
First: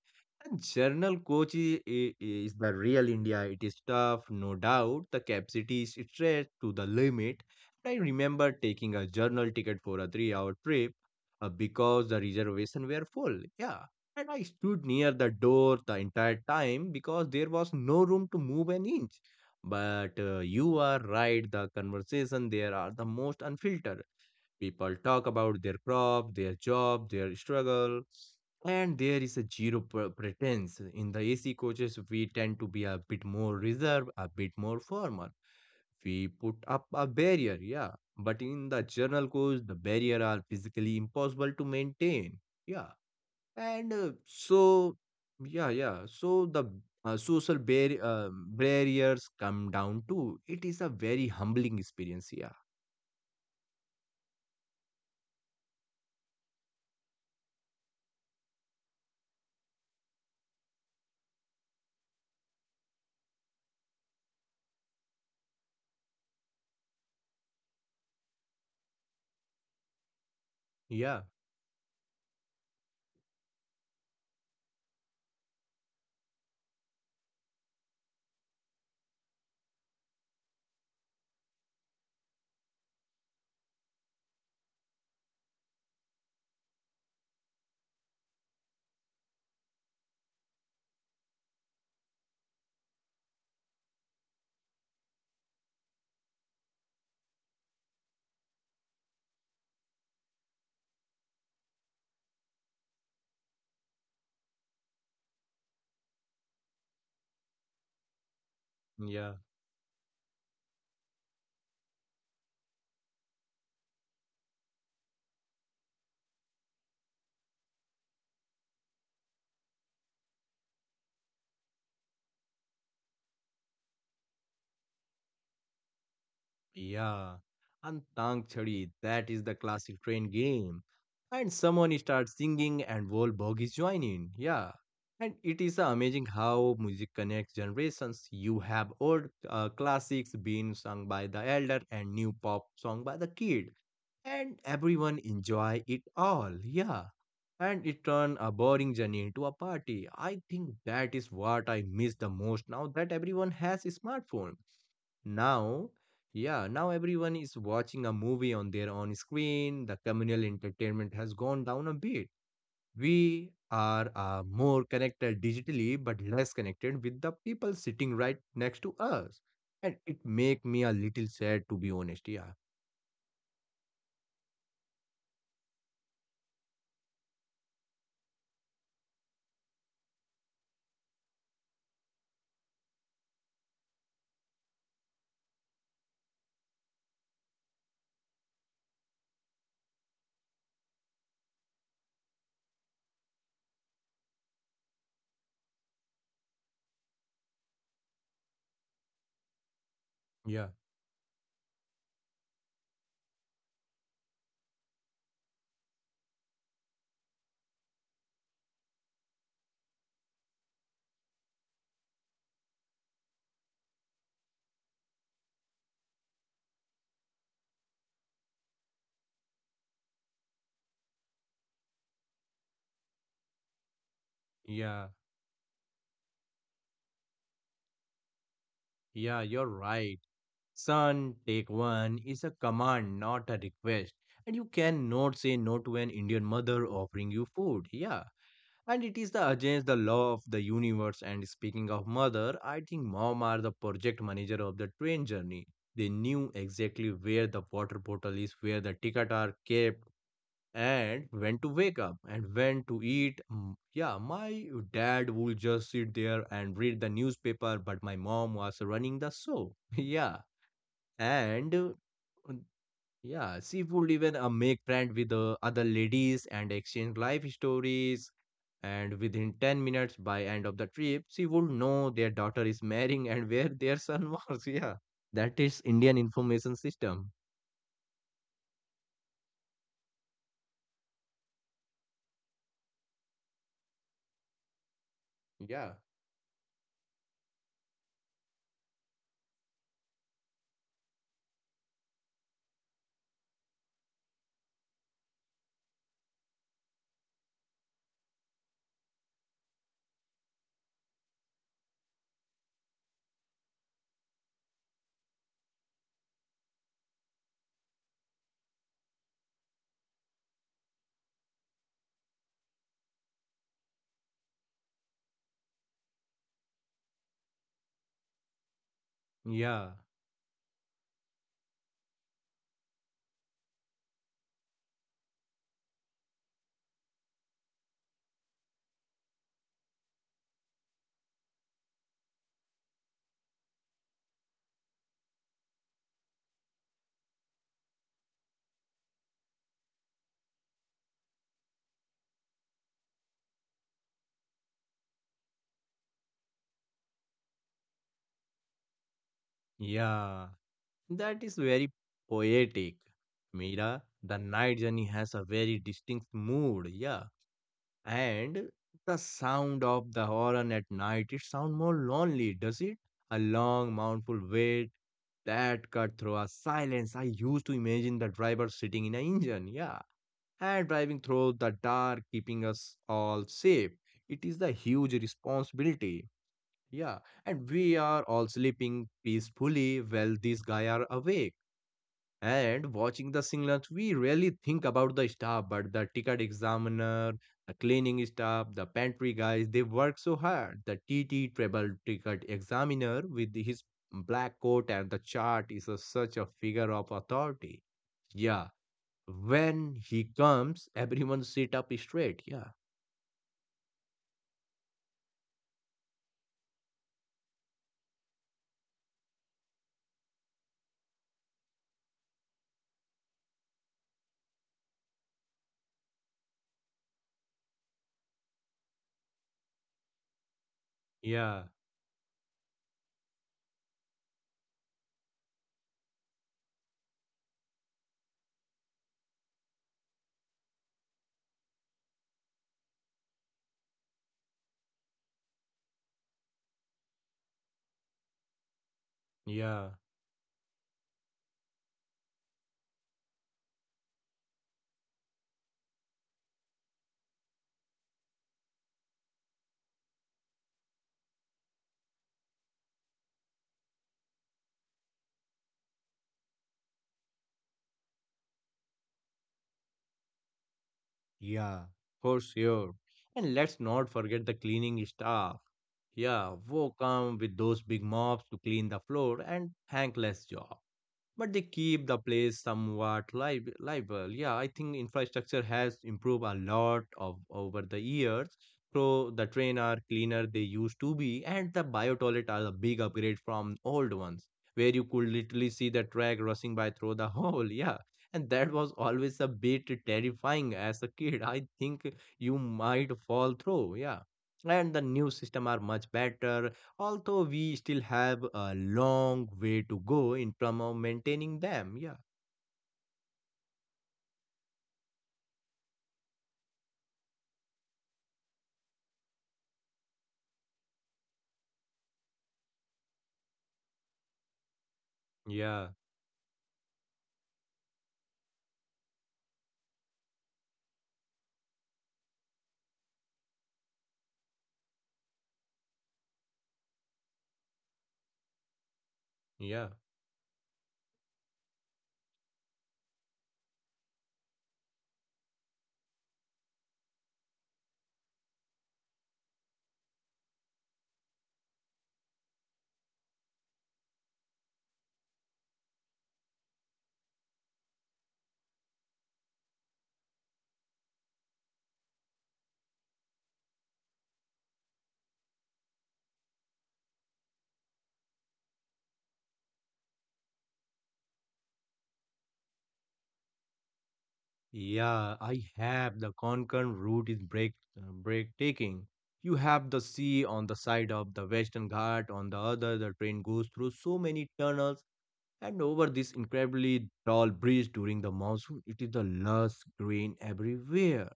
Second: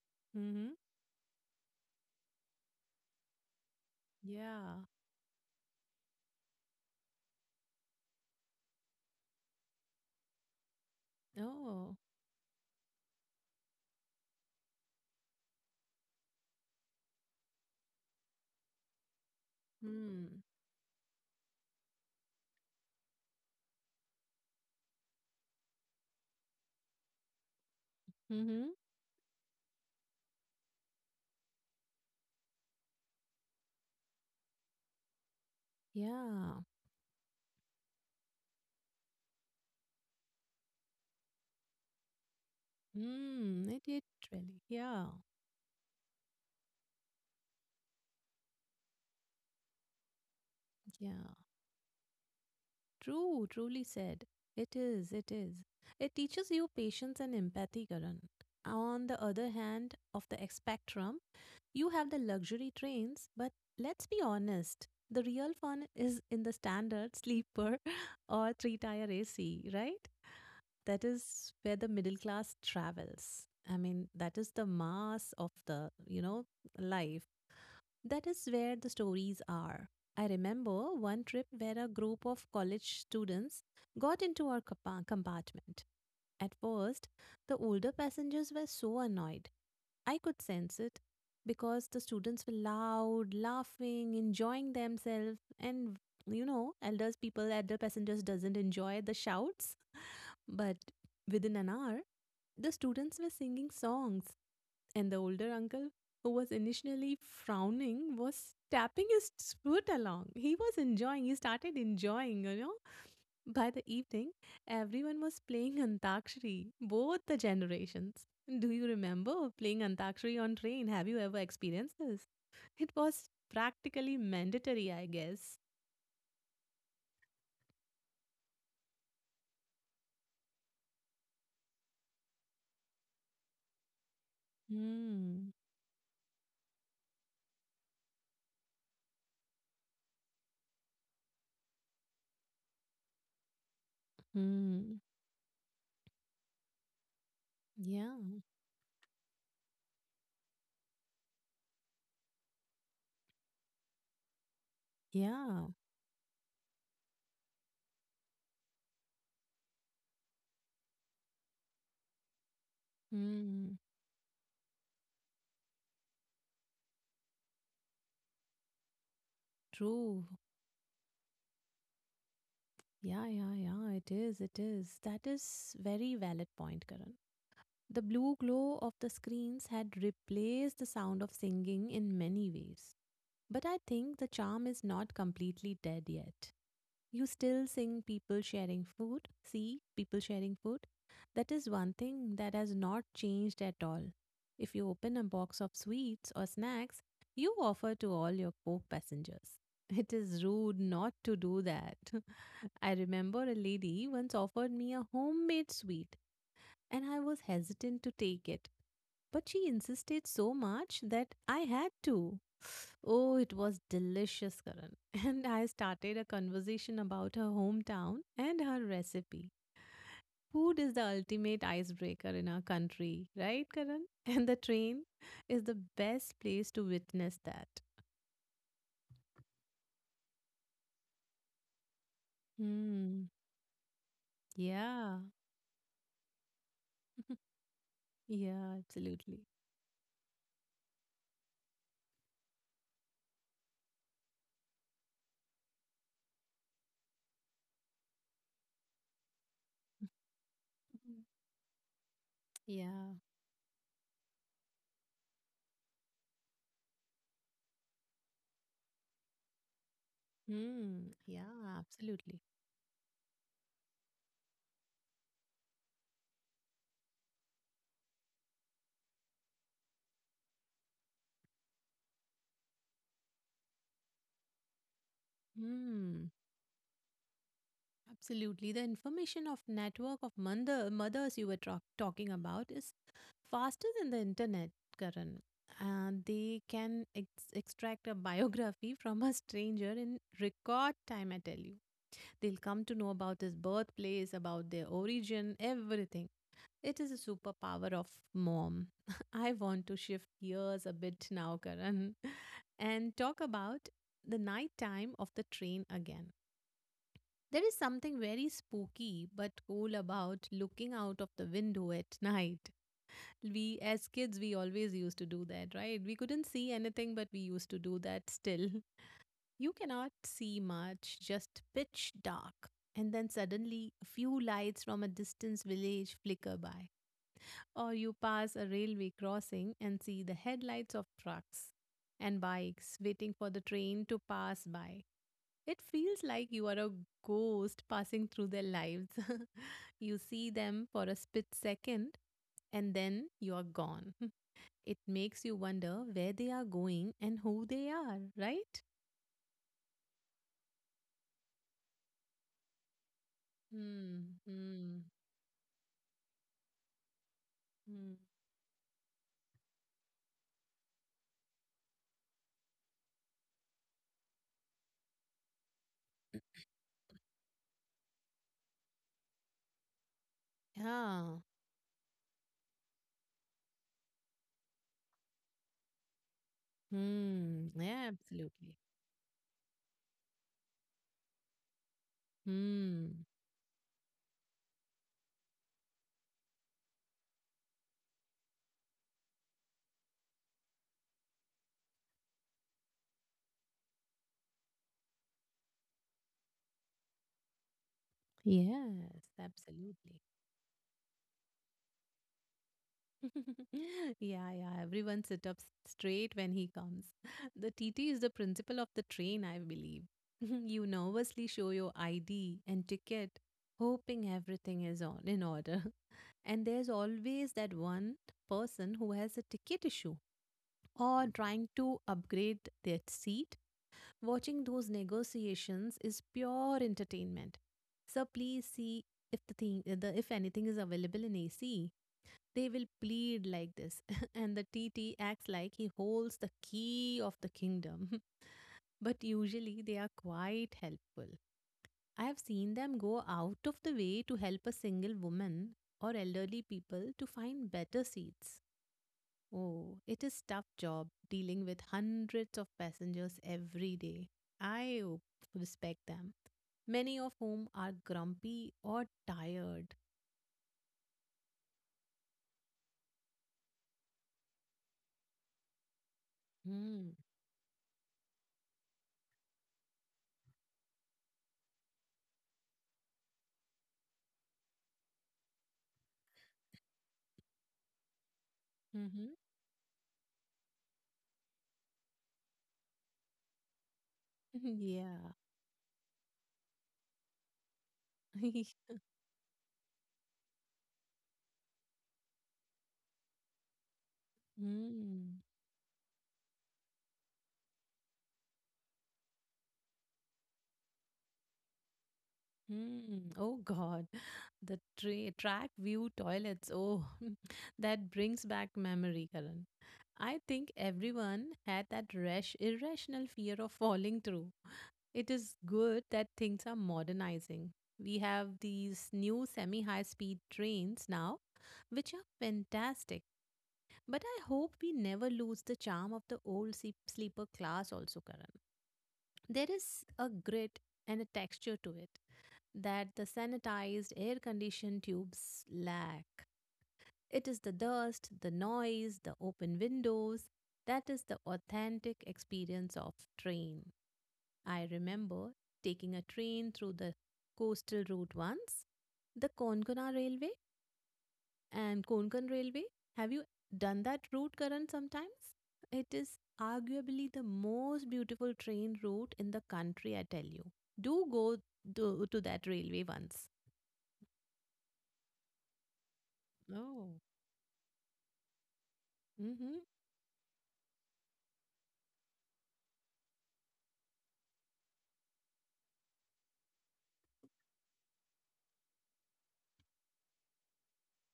B: And
A: Mm-hmm.
B: Journal coach is the real India. It is tough, no
A: Yeah.
B: doubt. The capacity is stretched to the limit. I remember taking a journal ticket for a 3-hour trip
A: Oh.
B: because the reservation were full. Yeah, and I stood near the door the entire time because there was no room to move an inch. But
A: Hmm.
B: you are right. The conversation there are the most unfiltered. People talk about their crop, their job, their struggle,
A: Mm-hmm.
B: and there is a zero pretense. In the AC coaches, we tend to be a bit more reserved, a bit more formal. We put
A: Yeah.
B: up a barrier, yeah. But in the journal course, the barrier are physically impossible to maintain, yeah.
A: Hmm. It,
B: And
A: it really. Yeah.
B: yeah, yeah, so the barriers come down too. It is a
A: Yeah.
B: very humbling experience, yeah,
A: True. Truly said. It is. It is. It teaches you patience and empathy, Karan. On the other hand of the spectrum, you have the luxury trains, but let's be honest. The real fun is in the standard sleeper or three tire AC, right? That
B: yeah,
A: is where the middle class travels. I mean, that is the mass of the, you know, life. That is where the stories are. I remember one trip where a group of college students got into our compartment. At first, the older passengers were so annoyed. I could sense it because the students were loud, laughing, enjoying themselves, and you know, elders people, elder passengers doesn't enjoy the shouts. But within an hour, the students were singing songs, and the older uncle, who was initially frowning, was tapping his
B: yeah.
A: foot along. He was enjoying. He started enjoying, you know, by the evening, everyone was playing Antakshari, both the generations. Do you remember playing Antakshari on train? Have you ever experienced this? It was practically mandatory, I guess.
B: Yeah, and Antang Chari, that is the classic train game. And someone starts singing and whole bogies join in. Yeah. And
A: Hmm.
B: it is amazing how music connects generations. You have old classics being sung by the elder and new pop song by the kid. And
A: Hmm.
B: everyone enjoy it all. Yeah. And it
A: Yeah.
B: turn a boring journey into a party. I think that is what I miss the most now that everyone has a smartphone
A: Yeah.
B: now, yeah, now everyone is watching a movie on their own screen. The communal entertainment has gone down a bit. We
A: Hmm.
B: are more connected digitally, but less connected with the people sitting right next to us. And it
A: True.
B: make me a little sad, to be honest. Yeah,
A: Yeah, yeah, yeah. It is. It is. That is very valid point, Karan. The blue glow of the screens had replaced the sound of singing in many ways. But I think the charm is not completely dead yet. You still sing people sharing food, see people sharing food. That is one thing that has not changed at all. If you open a box of sweets or snacks, you offer to all your co passengers. It is
B: yeah,
A: rude not to do that. I remember a lady once offered me a homemade sweet and I was hesitant to take it. But she insisted so much that I had to. Oh, it was delicious, Karan. And I started a conversation about her hometown and her recipe. Food is the ultimate icebreaker in our country, right, Karan? And the train
B: yeah,
A: is the best place to witness that.
B: yeah, you're right. Son, take one is a command,
A: Hmm.
B: not a request. And you
A: Yeah.
B: cannot say no to an Indian mother offering you food. Yeah,
A: Yeah,
B: and it is
A: absolutely.
B: the against the law of the universe. And speaking of mother, I think mom are the project manager of the train journey. They knew exactly where the water bottle is, where the ticket are kept,
A: Mhm.
B: and when to wake up and when to
A: Yeah.
B: eat. Mm, yeah. My dad would just sit there and read the newspaper, but my mom was running the show yeah.
A: Hmm.
B: And
A: Yeah, absolutely.
B: yeah, she would even make friends with the other ladies and exchange life stories. And within 10 minutes by end of the trip, she would know their daughter is marrying and where their son was. Yeah, that is Indian
A: Hmm.
B: information system.
A: Absolutely. The information of network of mothers you were talking about is faster than the internet, Karan.
B: Yeah,
A: And they can extract a biography from a stranger in record time, I tell you. They'll come to know about his birthplace, about their origin, everything. It is a superpower of mom. I want to shift gears a bit now, Karan, and talk about the night time of the train again. There is something very spooky but cool about looking out of the window at night. We, as kids, we always used to do that, right? We couldn't see anything, but we used to do that still. You
B: yeah,
A: cannot see much, just pitch dark. And then suddenly, a few lights from a distant village flicker by. Or you pass a railway crossing and see the headlights of trucks and bikes waiting for the train to pass by. It feels like you are a ghost passing through their lives. You see them for a split second and then you are gone. It makes you wonder where they are going and who they are, right?
B: yeah. That is very poetic. Mira, the
A: Hmm.
B: night
A: Hmm.
B: journey has a very distinct mood. Yeah.
A: Hmm.
B: And the sound of the horn at night, it sound more lonely, does it? A long, mournful wait that cut through a silence. I used to imagine the driver sitting in an engine, yeah, and driving
A: Yeah.
B: through the dark, keeping us all safe. It is the huge responsibility, yeah.
A: Hmm.
B: And we
A: Yeah,
B: are all
A: absolutely.
B: sleeping peacefully while these guys are awake. And
A: Hmm.
B: watching the signals, we really think about the staff, but the ticket examiner, the cleaning staff, the pantry guys, they work so hard. The TT travel ticket examiner with his black coat and the chart is a, such a figure of authority. Yeah.
A: Yes,
B: When
A: absolutely.
B: he comes, everyone sit up straight. Yeah.
A: Yeah, yeah. Everyone sit up straight when he comes. The TT is the principle of the train, I believe. You nervously show your ID and ticket, hoping everything is on in order. And there's always that one person who has a ticket issue or
B: Yeah.
A: trying to upgrade their seat. Watching those negotiations is pure entertainment. So please see if the thing the if anything is available in AC, they will plead like this, and the TT acts like he holds the key of the kingdom. But usually
B: Yeah.
A: they are quite helpful. I have seen them go out of the way to help a single woman or elderly people to find better seats. Oh, it is tough job dealing with hundreds of passengers every day. I respect them, many of whom are grumpy or tired.
B: Yeah, for sure. And let's not forget the cleaning staff. Yeah, who
A: Hmm.
B: come with those big mops to clean the floor, and thankless job, but they keep the place somewhat live livable. Yeah, I think infrastructure has improved a lot of over the years.
A: Mm-hmm.
B: So the train are cleaner they used to be, and the bio toilet are a big upgrade from old ones, where you could literally see the track rushing by through the hole. Yeah. And
A: Yeah.
B: that was always a bit terrifying as a kid. I think you might fall through, yeah. And the new
A: Mm.
B: system are much better. Although we still have a long way to go in terms of maintaining them. Yeah,
A: Mm. Oh God, the track view toilets. Oh, that brings back memory, Karan. I think everyone had that rash, irrational fear of falling through. It is
B: yeah,
A: good that things are modernizing. We have these new semi-high speed trains now, which are fantastic. But I hope we never lose the charm of the old sleeper class also, Karan. There
B: yeah,
A: is a grit and a texture to it, that the sanitized air conditioned tubes lack. It is the dust, the noise, the open windows that is the authentic experience of train. I remember taking a train through the coastal route once, the Konkona Railway and Konkan Railway. Have you done that route, Karan, sometimes? It is arguably the most beautiful train route in the country, I tell you. Do go to that railway once.
B: yeah. I have the Konkan
A: Oh.
B: route is break breathtaking. You
A: Mm-hmm.
B: have the sea on the side of the Western Ghat. On the other, the train goes through so many tunnels. And over this incredibly tall bridge during the monsoon, it is the lush green everywhere.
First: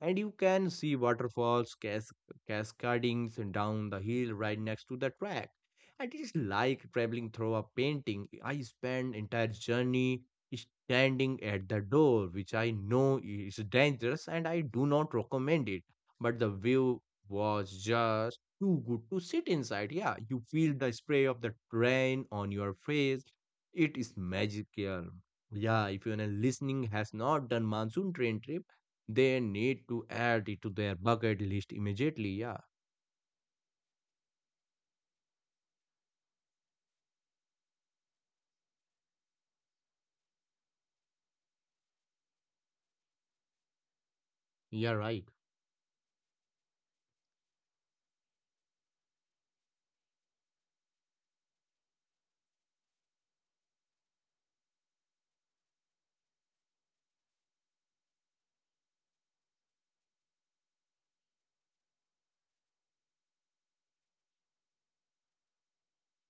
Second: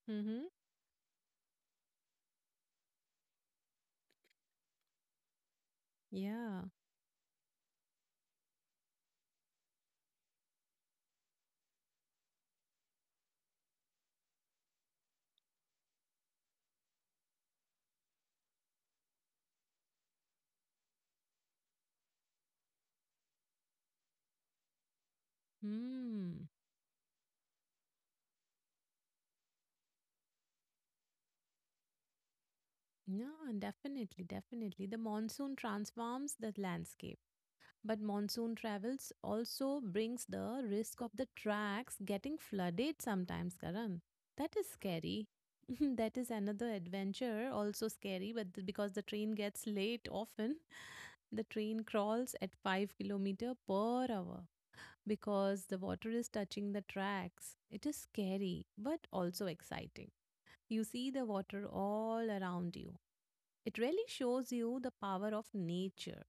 B: And you
A: Mm-hmm.
B: can see waterfalls cascading down the hill right next to the track. And it is
A: Yeah.
B: like traveling through a painting. I spent entire journey standing at the door, which I know is dangerous and I do not recommend it. But the view was just too good to sit inside. Yeah, you feel the spray of the rain on your face, it is magical. Yeah, if your
A: Hmm.
B: listening has not done monsoon train trip, they need to add it to their bucket list immediately. Yeah,
A: No, definitely, definitely. The monsoon transforms the landscape, but monsoon travels also brings the risk of the tracks getting flooded sometimes, Karan. That is
B: yeah, right.
A: scary. That is another adventure, also scary, because the train gets late often, the train crawls at 5 kilometer per hour because the water is touching the tracks. It is scary, but also exciting. You see the water all around you. It really shows you the power of nature.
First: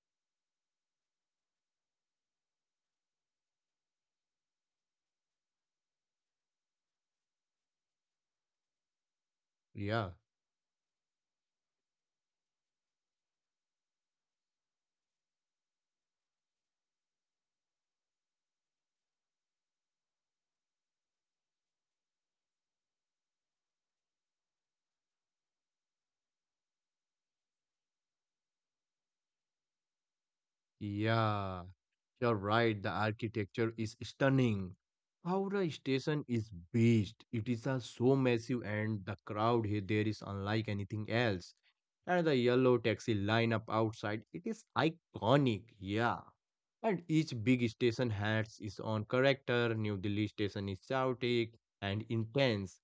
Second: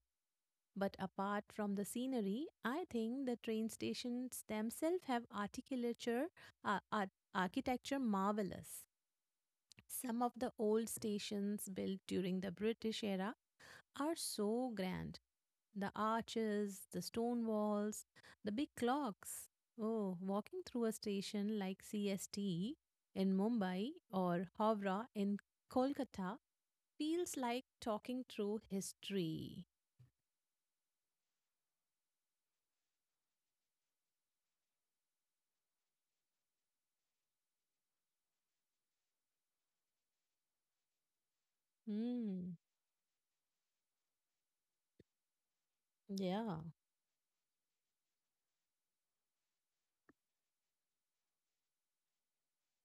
A: But apart from the scenery, I think the train stations themselves have architecture, architecture marvelous.
B: Yeah,
A: Some of the old stations built during the British era are so grand. The arches, the stone walls, the big clocks. Oh, walking through a station like CST in Mumbai or Howrah in Kolkata feels like talking through history.
B: yeah, you're right. The architecture is stunning. Howrah station is beast. It is so massive, and the crowd here there is unlike anything else. And the
A: Mm,
B: yellow taxi lineup outside, it is iconic. Yeah.
A: yeah.
B: And each big station has its own character. New Delhi station is chaotic and intense.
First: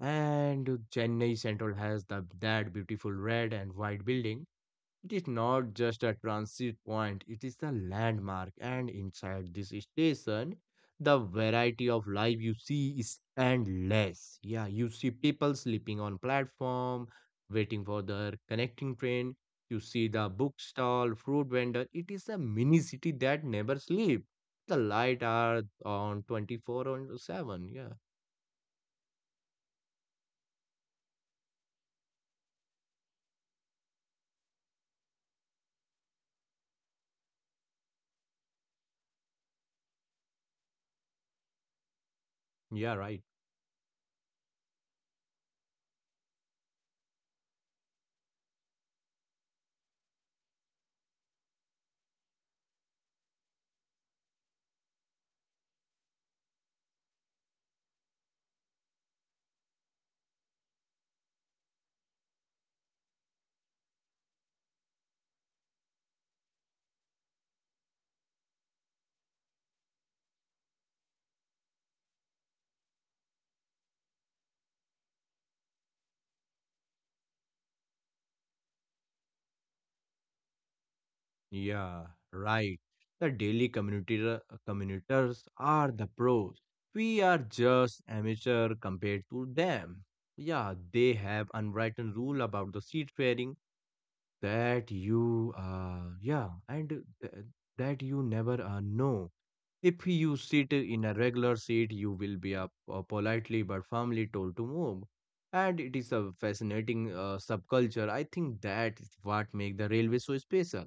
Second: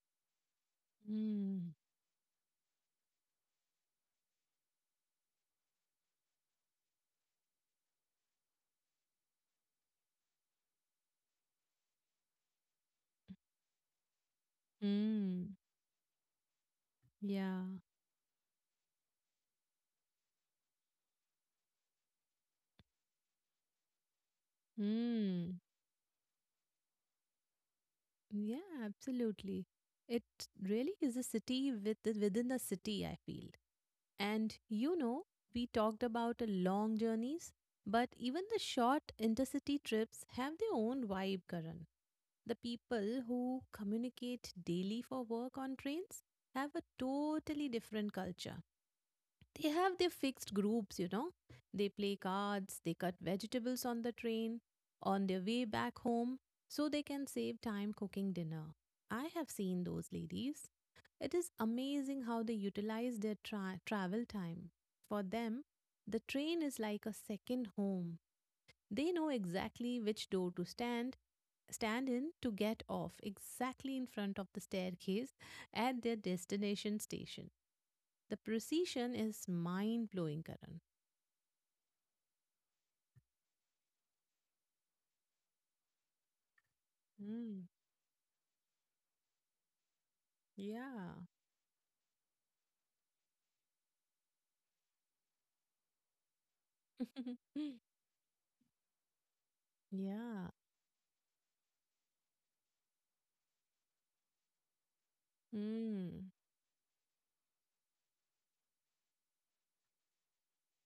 B: And Chennai Central
A: Mm,
B: has the, that beautiful red and white building, it is not just a transit point, it is a landmark. And inside this station, the variety of life you see is endless. Yeah, you see people
A: mm,
B: sleeping on platform,
A: yeah.
B: waiting for their connecting train. You see the book stall, fruit vendor. It is a mini city that never sleep. The light
A: Mm,
B: are on 24 on 7. Yeah,
A: yeah, absolutely. It really is a city within the city, I feel. And you know, we talked about long journeys, but even the short intercity trips have their own vibe, Karan. The
B: yeah, right.
A: people who communicate daily for work on trains have a totally different culture. They have their fixed groups, you know. They play cards, they cut vegetables on the train, on their way back home, so they can save time cooking dinner. I have seen those ladies. It is amazing how they utilize their travel time. For them, the train is like a second home. They know exactly which door to stand in to get off exactly in front of the staircase at their destination station. The precision is mind blowing, Karan.
B: Yeah, right. The daily commuters are the pros. We are
A: Mm,
B: just amateur compared to them. Yeah, they
A: yeah.
B: have unwritten rule about the seat pairing that you yeah and th- that you never know. If you
A: yeah.
B: sit in a regular seat, you will be up, politely but firmly told to move. And it is a
A: Mm,
B: fascinating subculture. I think that is what makes the railway so special.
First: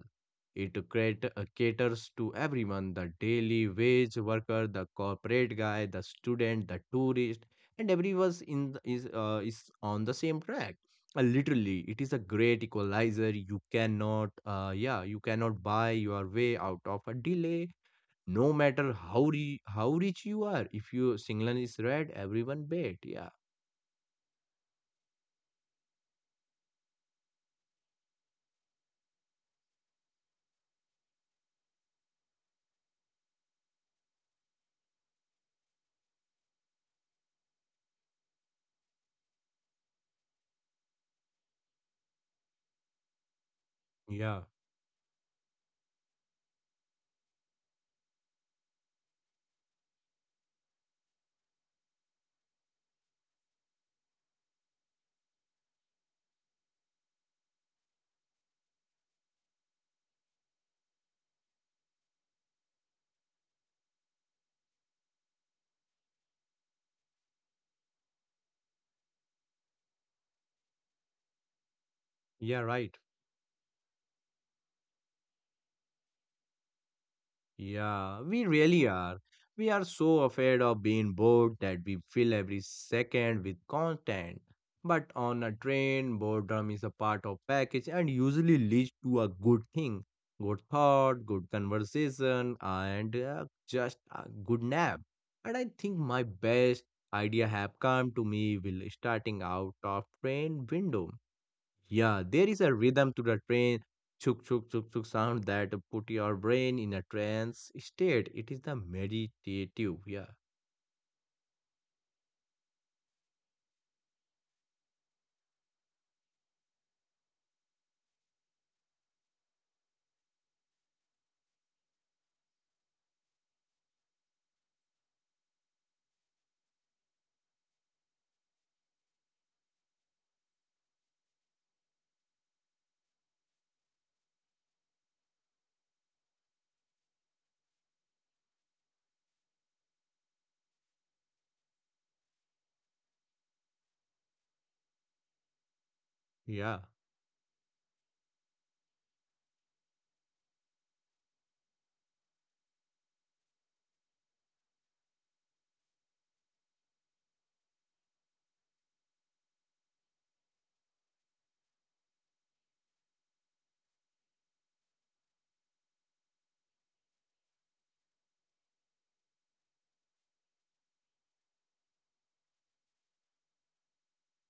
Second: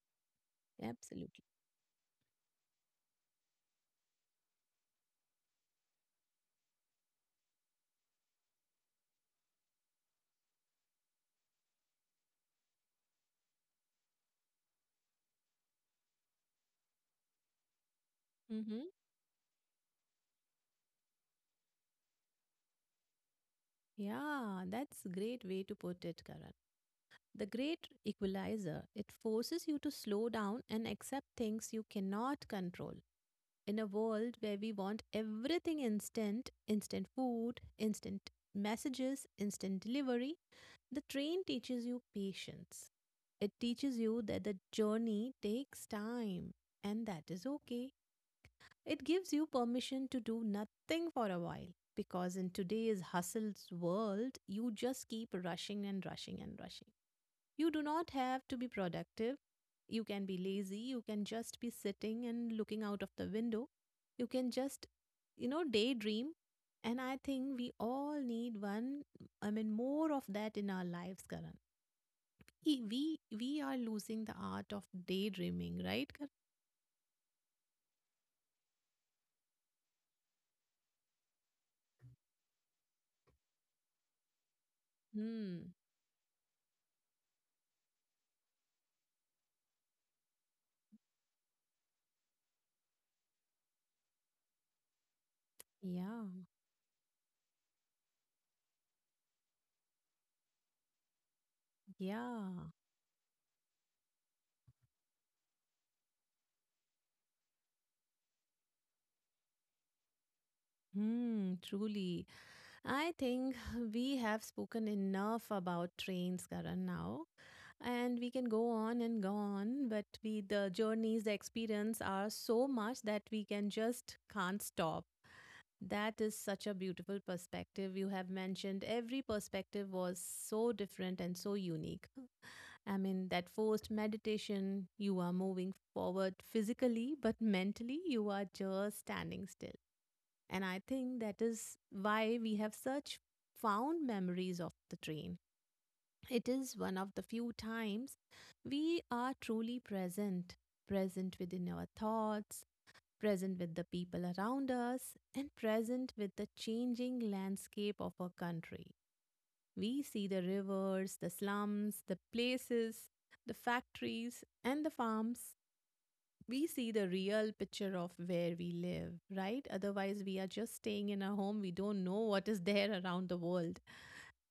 B: It
A: absolutely.
B: caters to everyone, the daily wage worker, the corporate guy, the student, the tourist, and everyone is on the same track. Literally, it is a great equalizer. You cannot buy your way out of a delay no
A: Mm-hmm.
B: matter how how rich you are. If your signal is red, everyone bet, yeah,
A: Yeah, that's a great way to put it, Karan. The great equalizer, it forces you to slow down and accept things you cannot control. In a world where we want everything instant, instant food, instant messages, instant delivery, the train teaches you patience. It teaches you
B: yeah,
A: that the journey takes time, and that is okay. It gives you permission to do nothing for a while because in today's hustle's world, you just keep rushing and rushing and rushing. You do not have to be productive. You can be lazy. You can just be sitting and looking out of the window. You can just, you know, daydream. And I think we all need more of that in our lives, Karan.
B: yeah,
A: E-
B: right.
A: We, we are losing the art of daydreaming, right, Karan?
B: Yeah, we really are. We are so afraid of being bored that we fill every second with content. But on a
A: Hmm.
B: train, boredom is a part of package and usually leads to a good thing, good thought, good conversation, and just a good nap. And I think my
A: Yeah.
B: best idea have come to me will starting out of train window. Yeah,
A: Yeah.
B: there is a rhythm to the train chuk chuk chuk chuk sound that put your brain in a trance state. It is the meditative. Yeah,
A: Hmm. Truly. I think we have spoken enough about trains, Karan, now. And we can go on and go on, but we, the journeys, the experience are so much that we can just can't stop. That is such a beautiful perspective you have mentioned. Every perspective was so different and so unique. I mean, that forced meditation, you are moving forward physically, but mentally you are just standing still. And I think that is why we have such found memories of the train. It is
B: yeah,
A: one of the few times we are truly present, present within our thoughts, present with the people around us, and present with the changing landscape of our country. We see the rivers, the slums, the places, the factories, and the farms. We see the real picture of where we live, right? Otherwise, we are just staying in our home. We don't know what is there around the world.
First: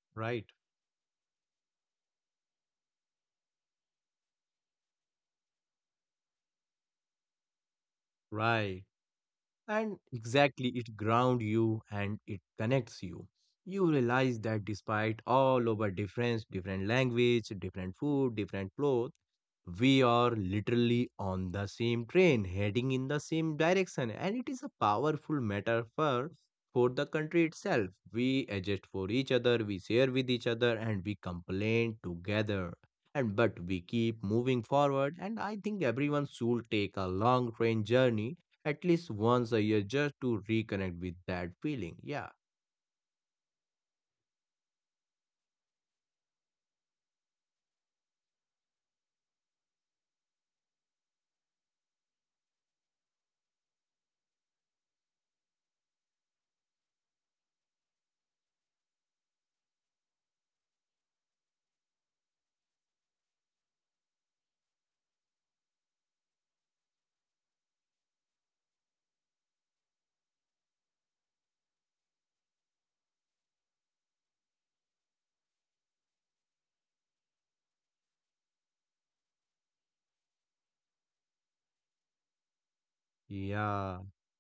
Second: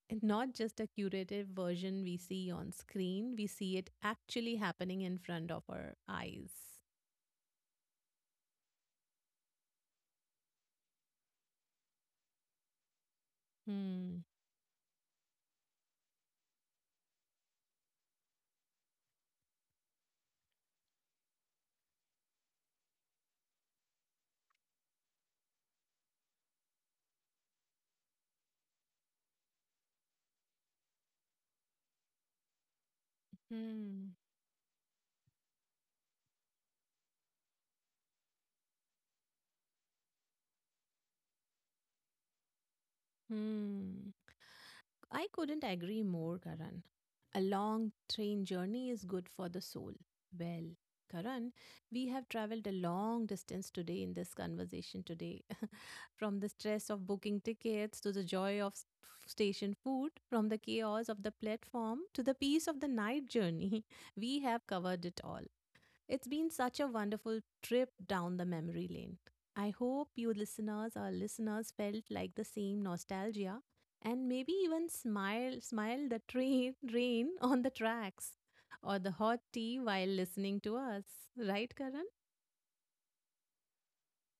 A: And
B: right,
A: not just a curative version we see on screen, we see it actually happening in front of our eyes.
B: right. And exactly it ground you and it connects you. You
A: Hmm.
B: realize that despite all our difference, different language, different food, different clothes, we are literally on the same train heading in the same direction, and it is a powerful metaphor for the country itself. We adjust for each other, we share with each other, and we complain together, and but we
A: Hmm.
B: keep moving forward. And I think everyone should take a long train journey at least once a year just to reconnect with that feeling. Yeah,
A: Hmm. I couldn't agree more, Karan. A long train journey is good for the soul. Well, Karan, we have traveled a long distance today in this conversation today. From the stress of booking tickets to the joy of station food, from the chaos of the platform to the peace of the night journey, we have covered it all. It's been such a wonderful trip down the memory lane. I hope you listeners or listeners felt like the same nostalgia and maybe even smile the train rain on the tracks or the hot tea while listening to us. Right, Karan?
B: yeah.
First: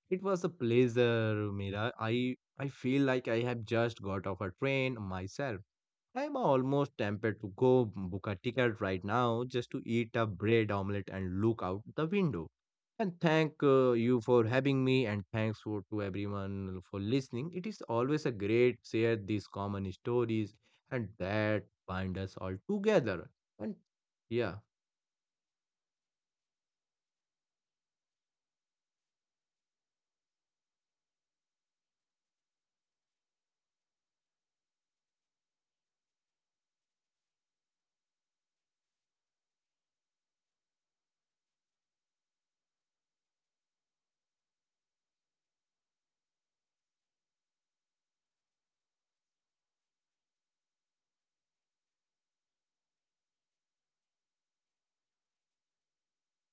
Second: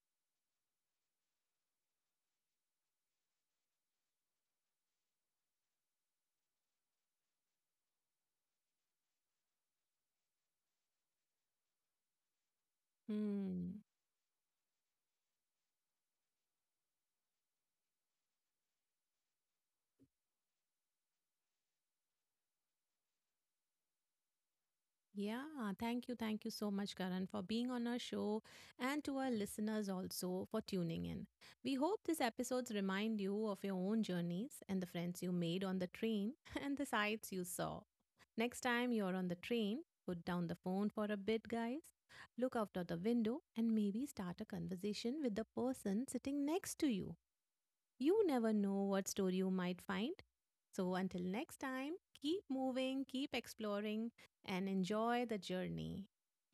B: It was a pleasure, Mira. I feel like I have just got off a train myself. I'm almost tempted to go book a ticket right now just to eat a bread omelette and look out the window. And thank
A: Hmm.
B: you for having me, and thanks to everyone for listening. It is always a great share these common stories and that bind us all together. And yeah.
A: Yeah, thank you. Thank you so much, Karan, for being on our show and to our listeners also for tuning in. We hope these episodes remind you of your own journeys and the friends you made on the train and the sights you saw. Next time you're on the train, put down the phone for a bit, guys. Look out of the window and maybe start a conversation with the person sitting next to you. You never know what story you might find. So until next time, keep moving, keep exploring, and enjoy the journey.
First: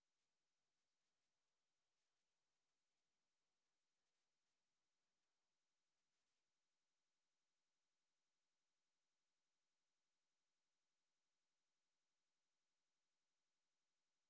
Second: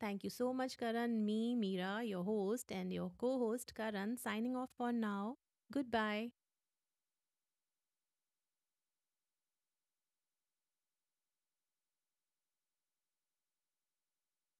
A: Thank you so much, Karan. Me, Meera, your host, and your co host, Karan, signing off for now. Goodbye.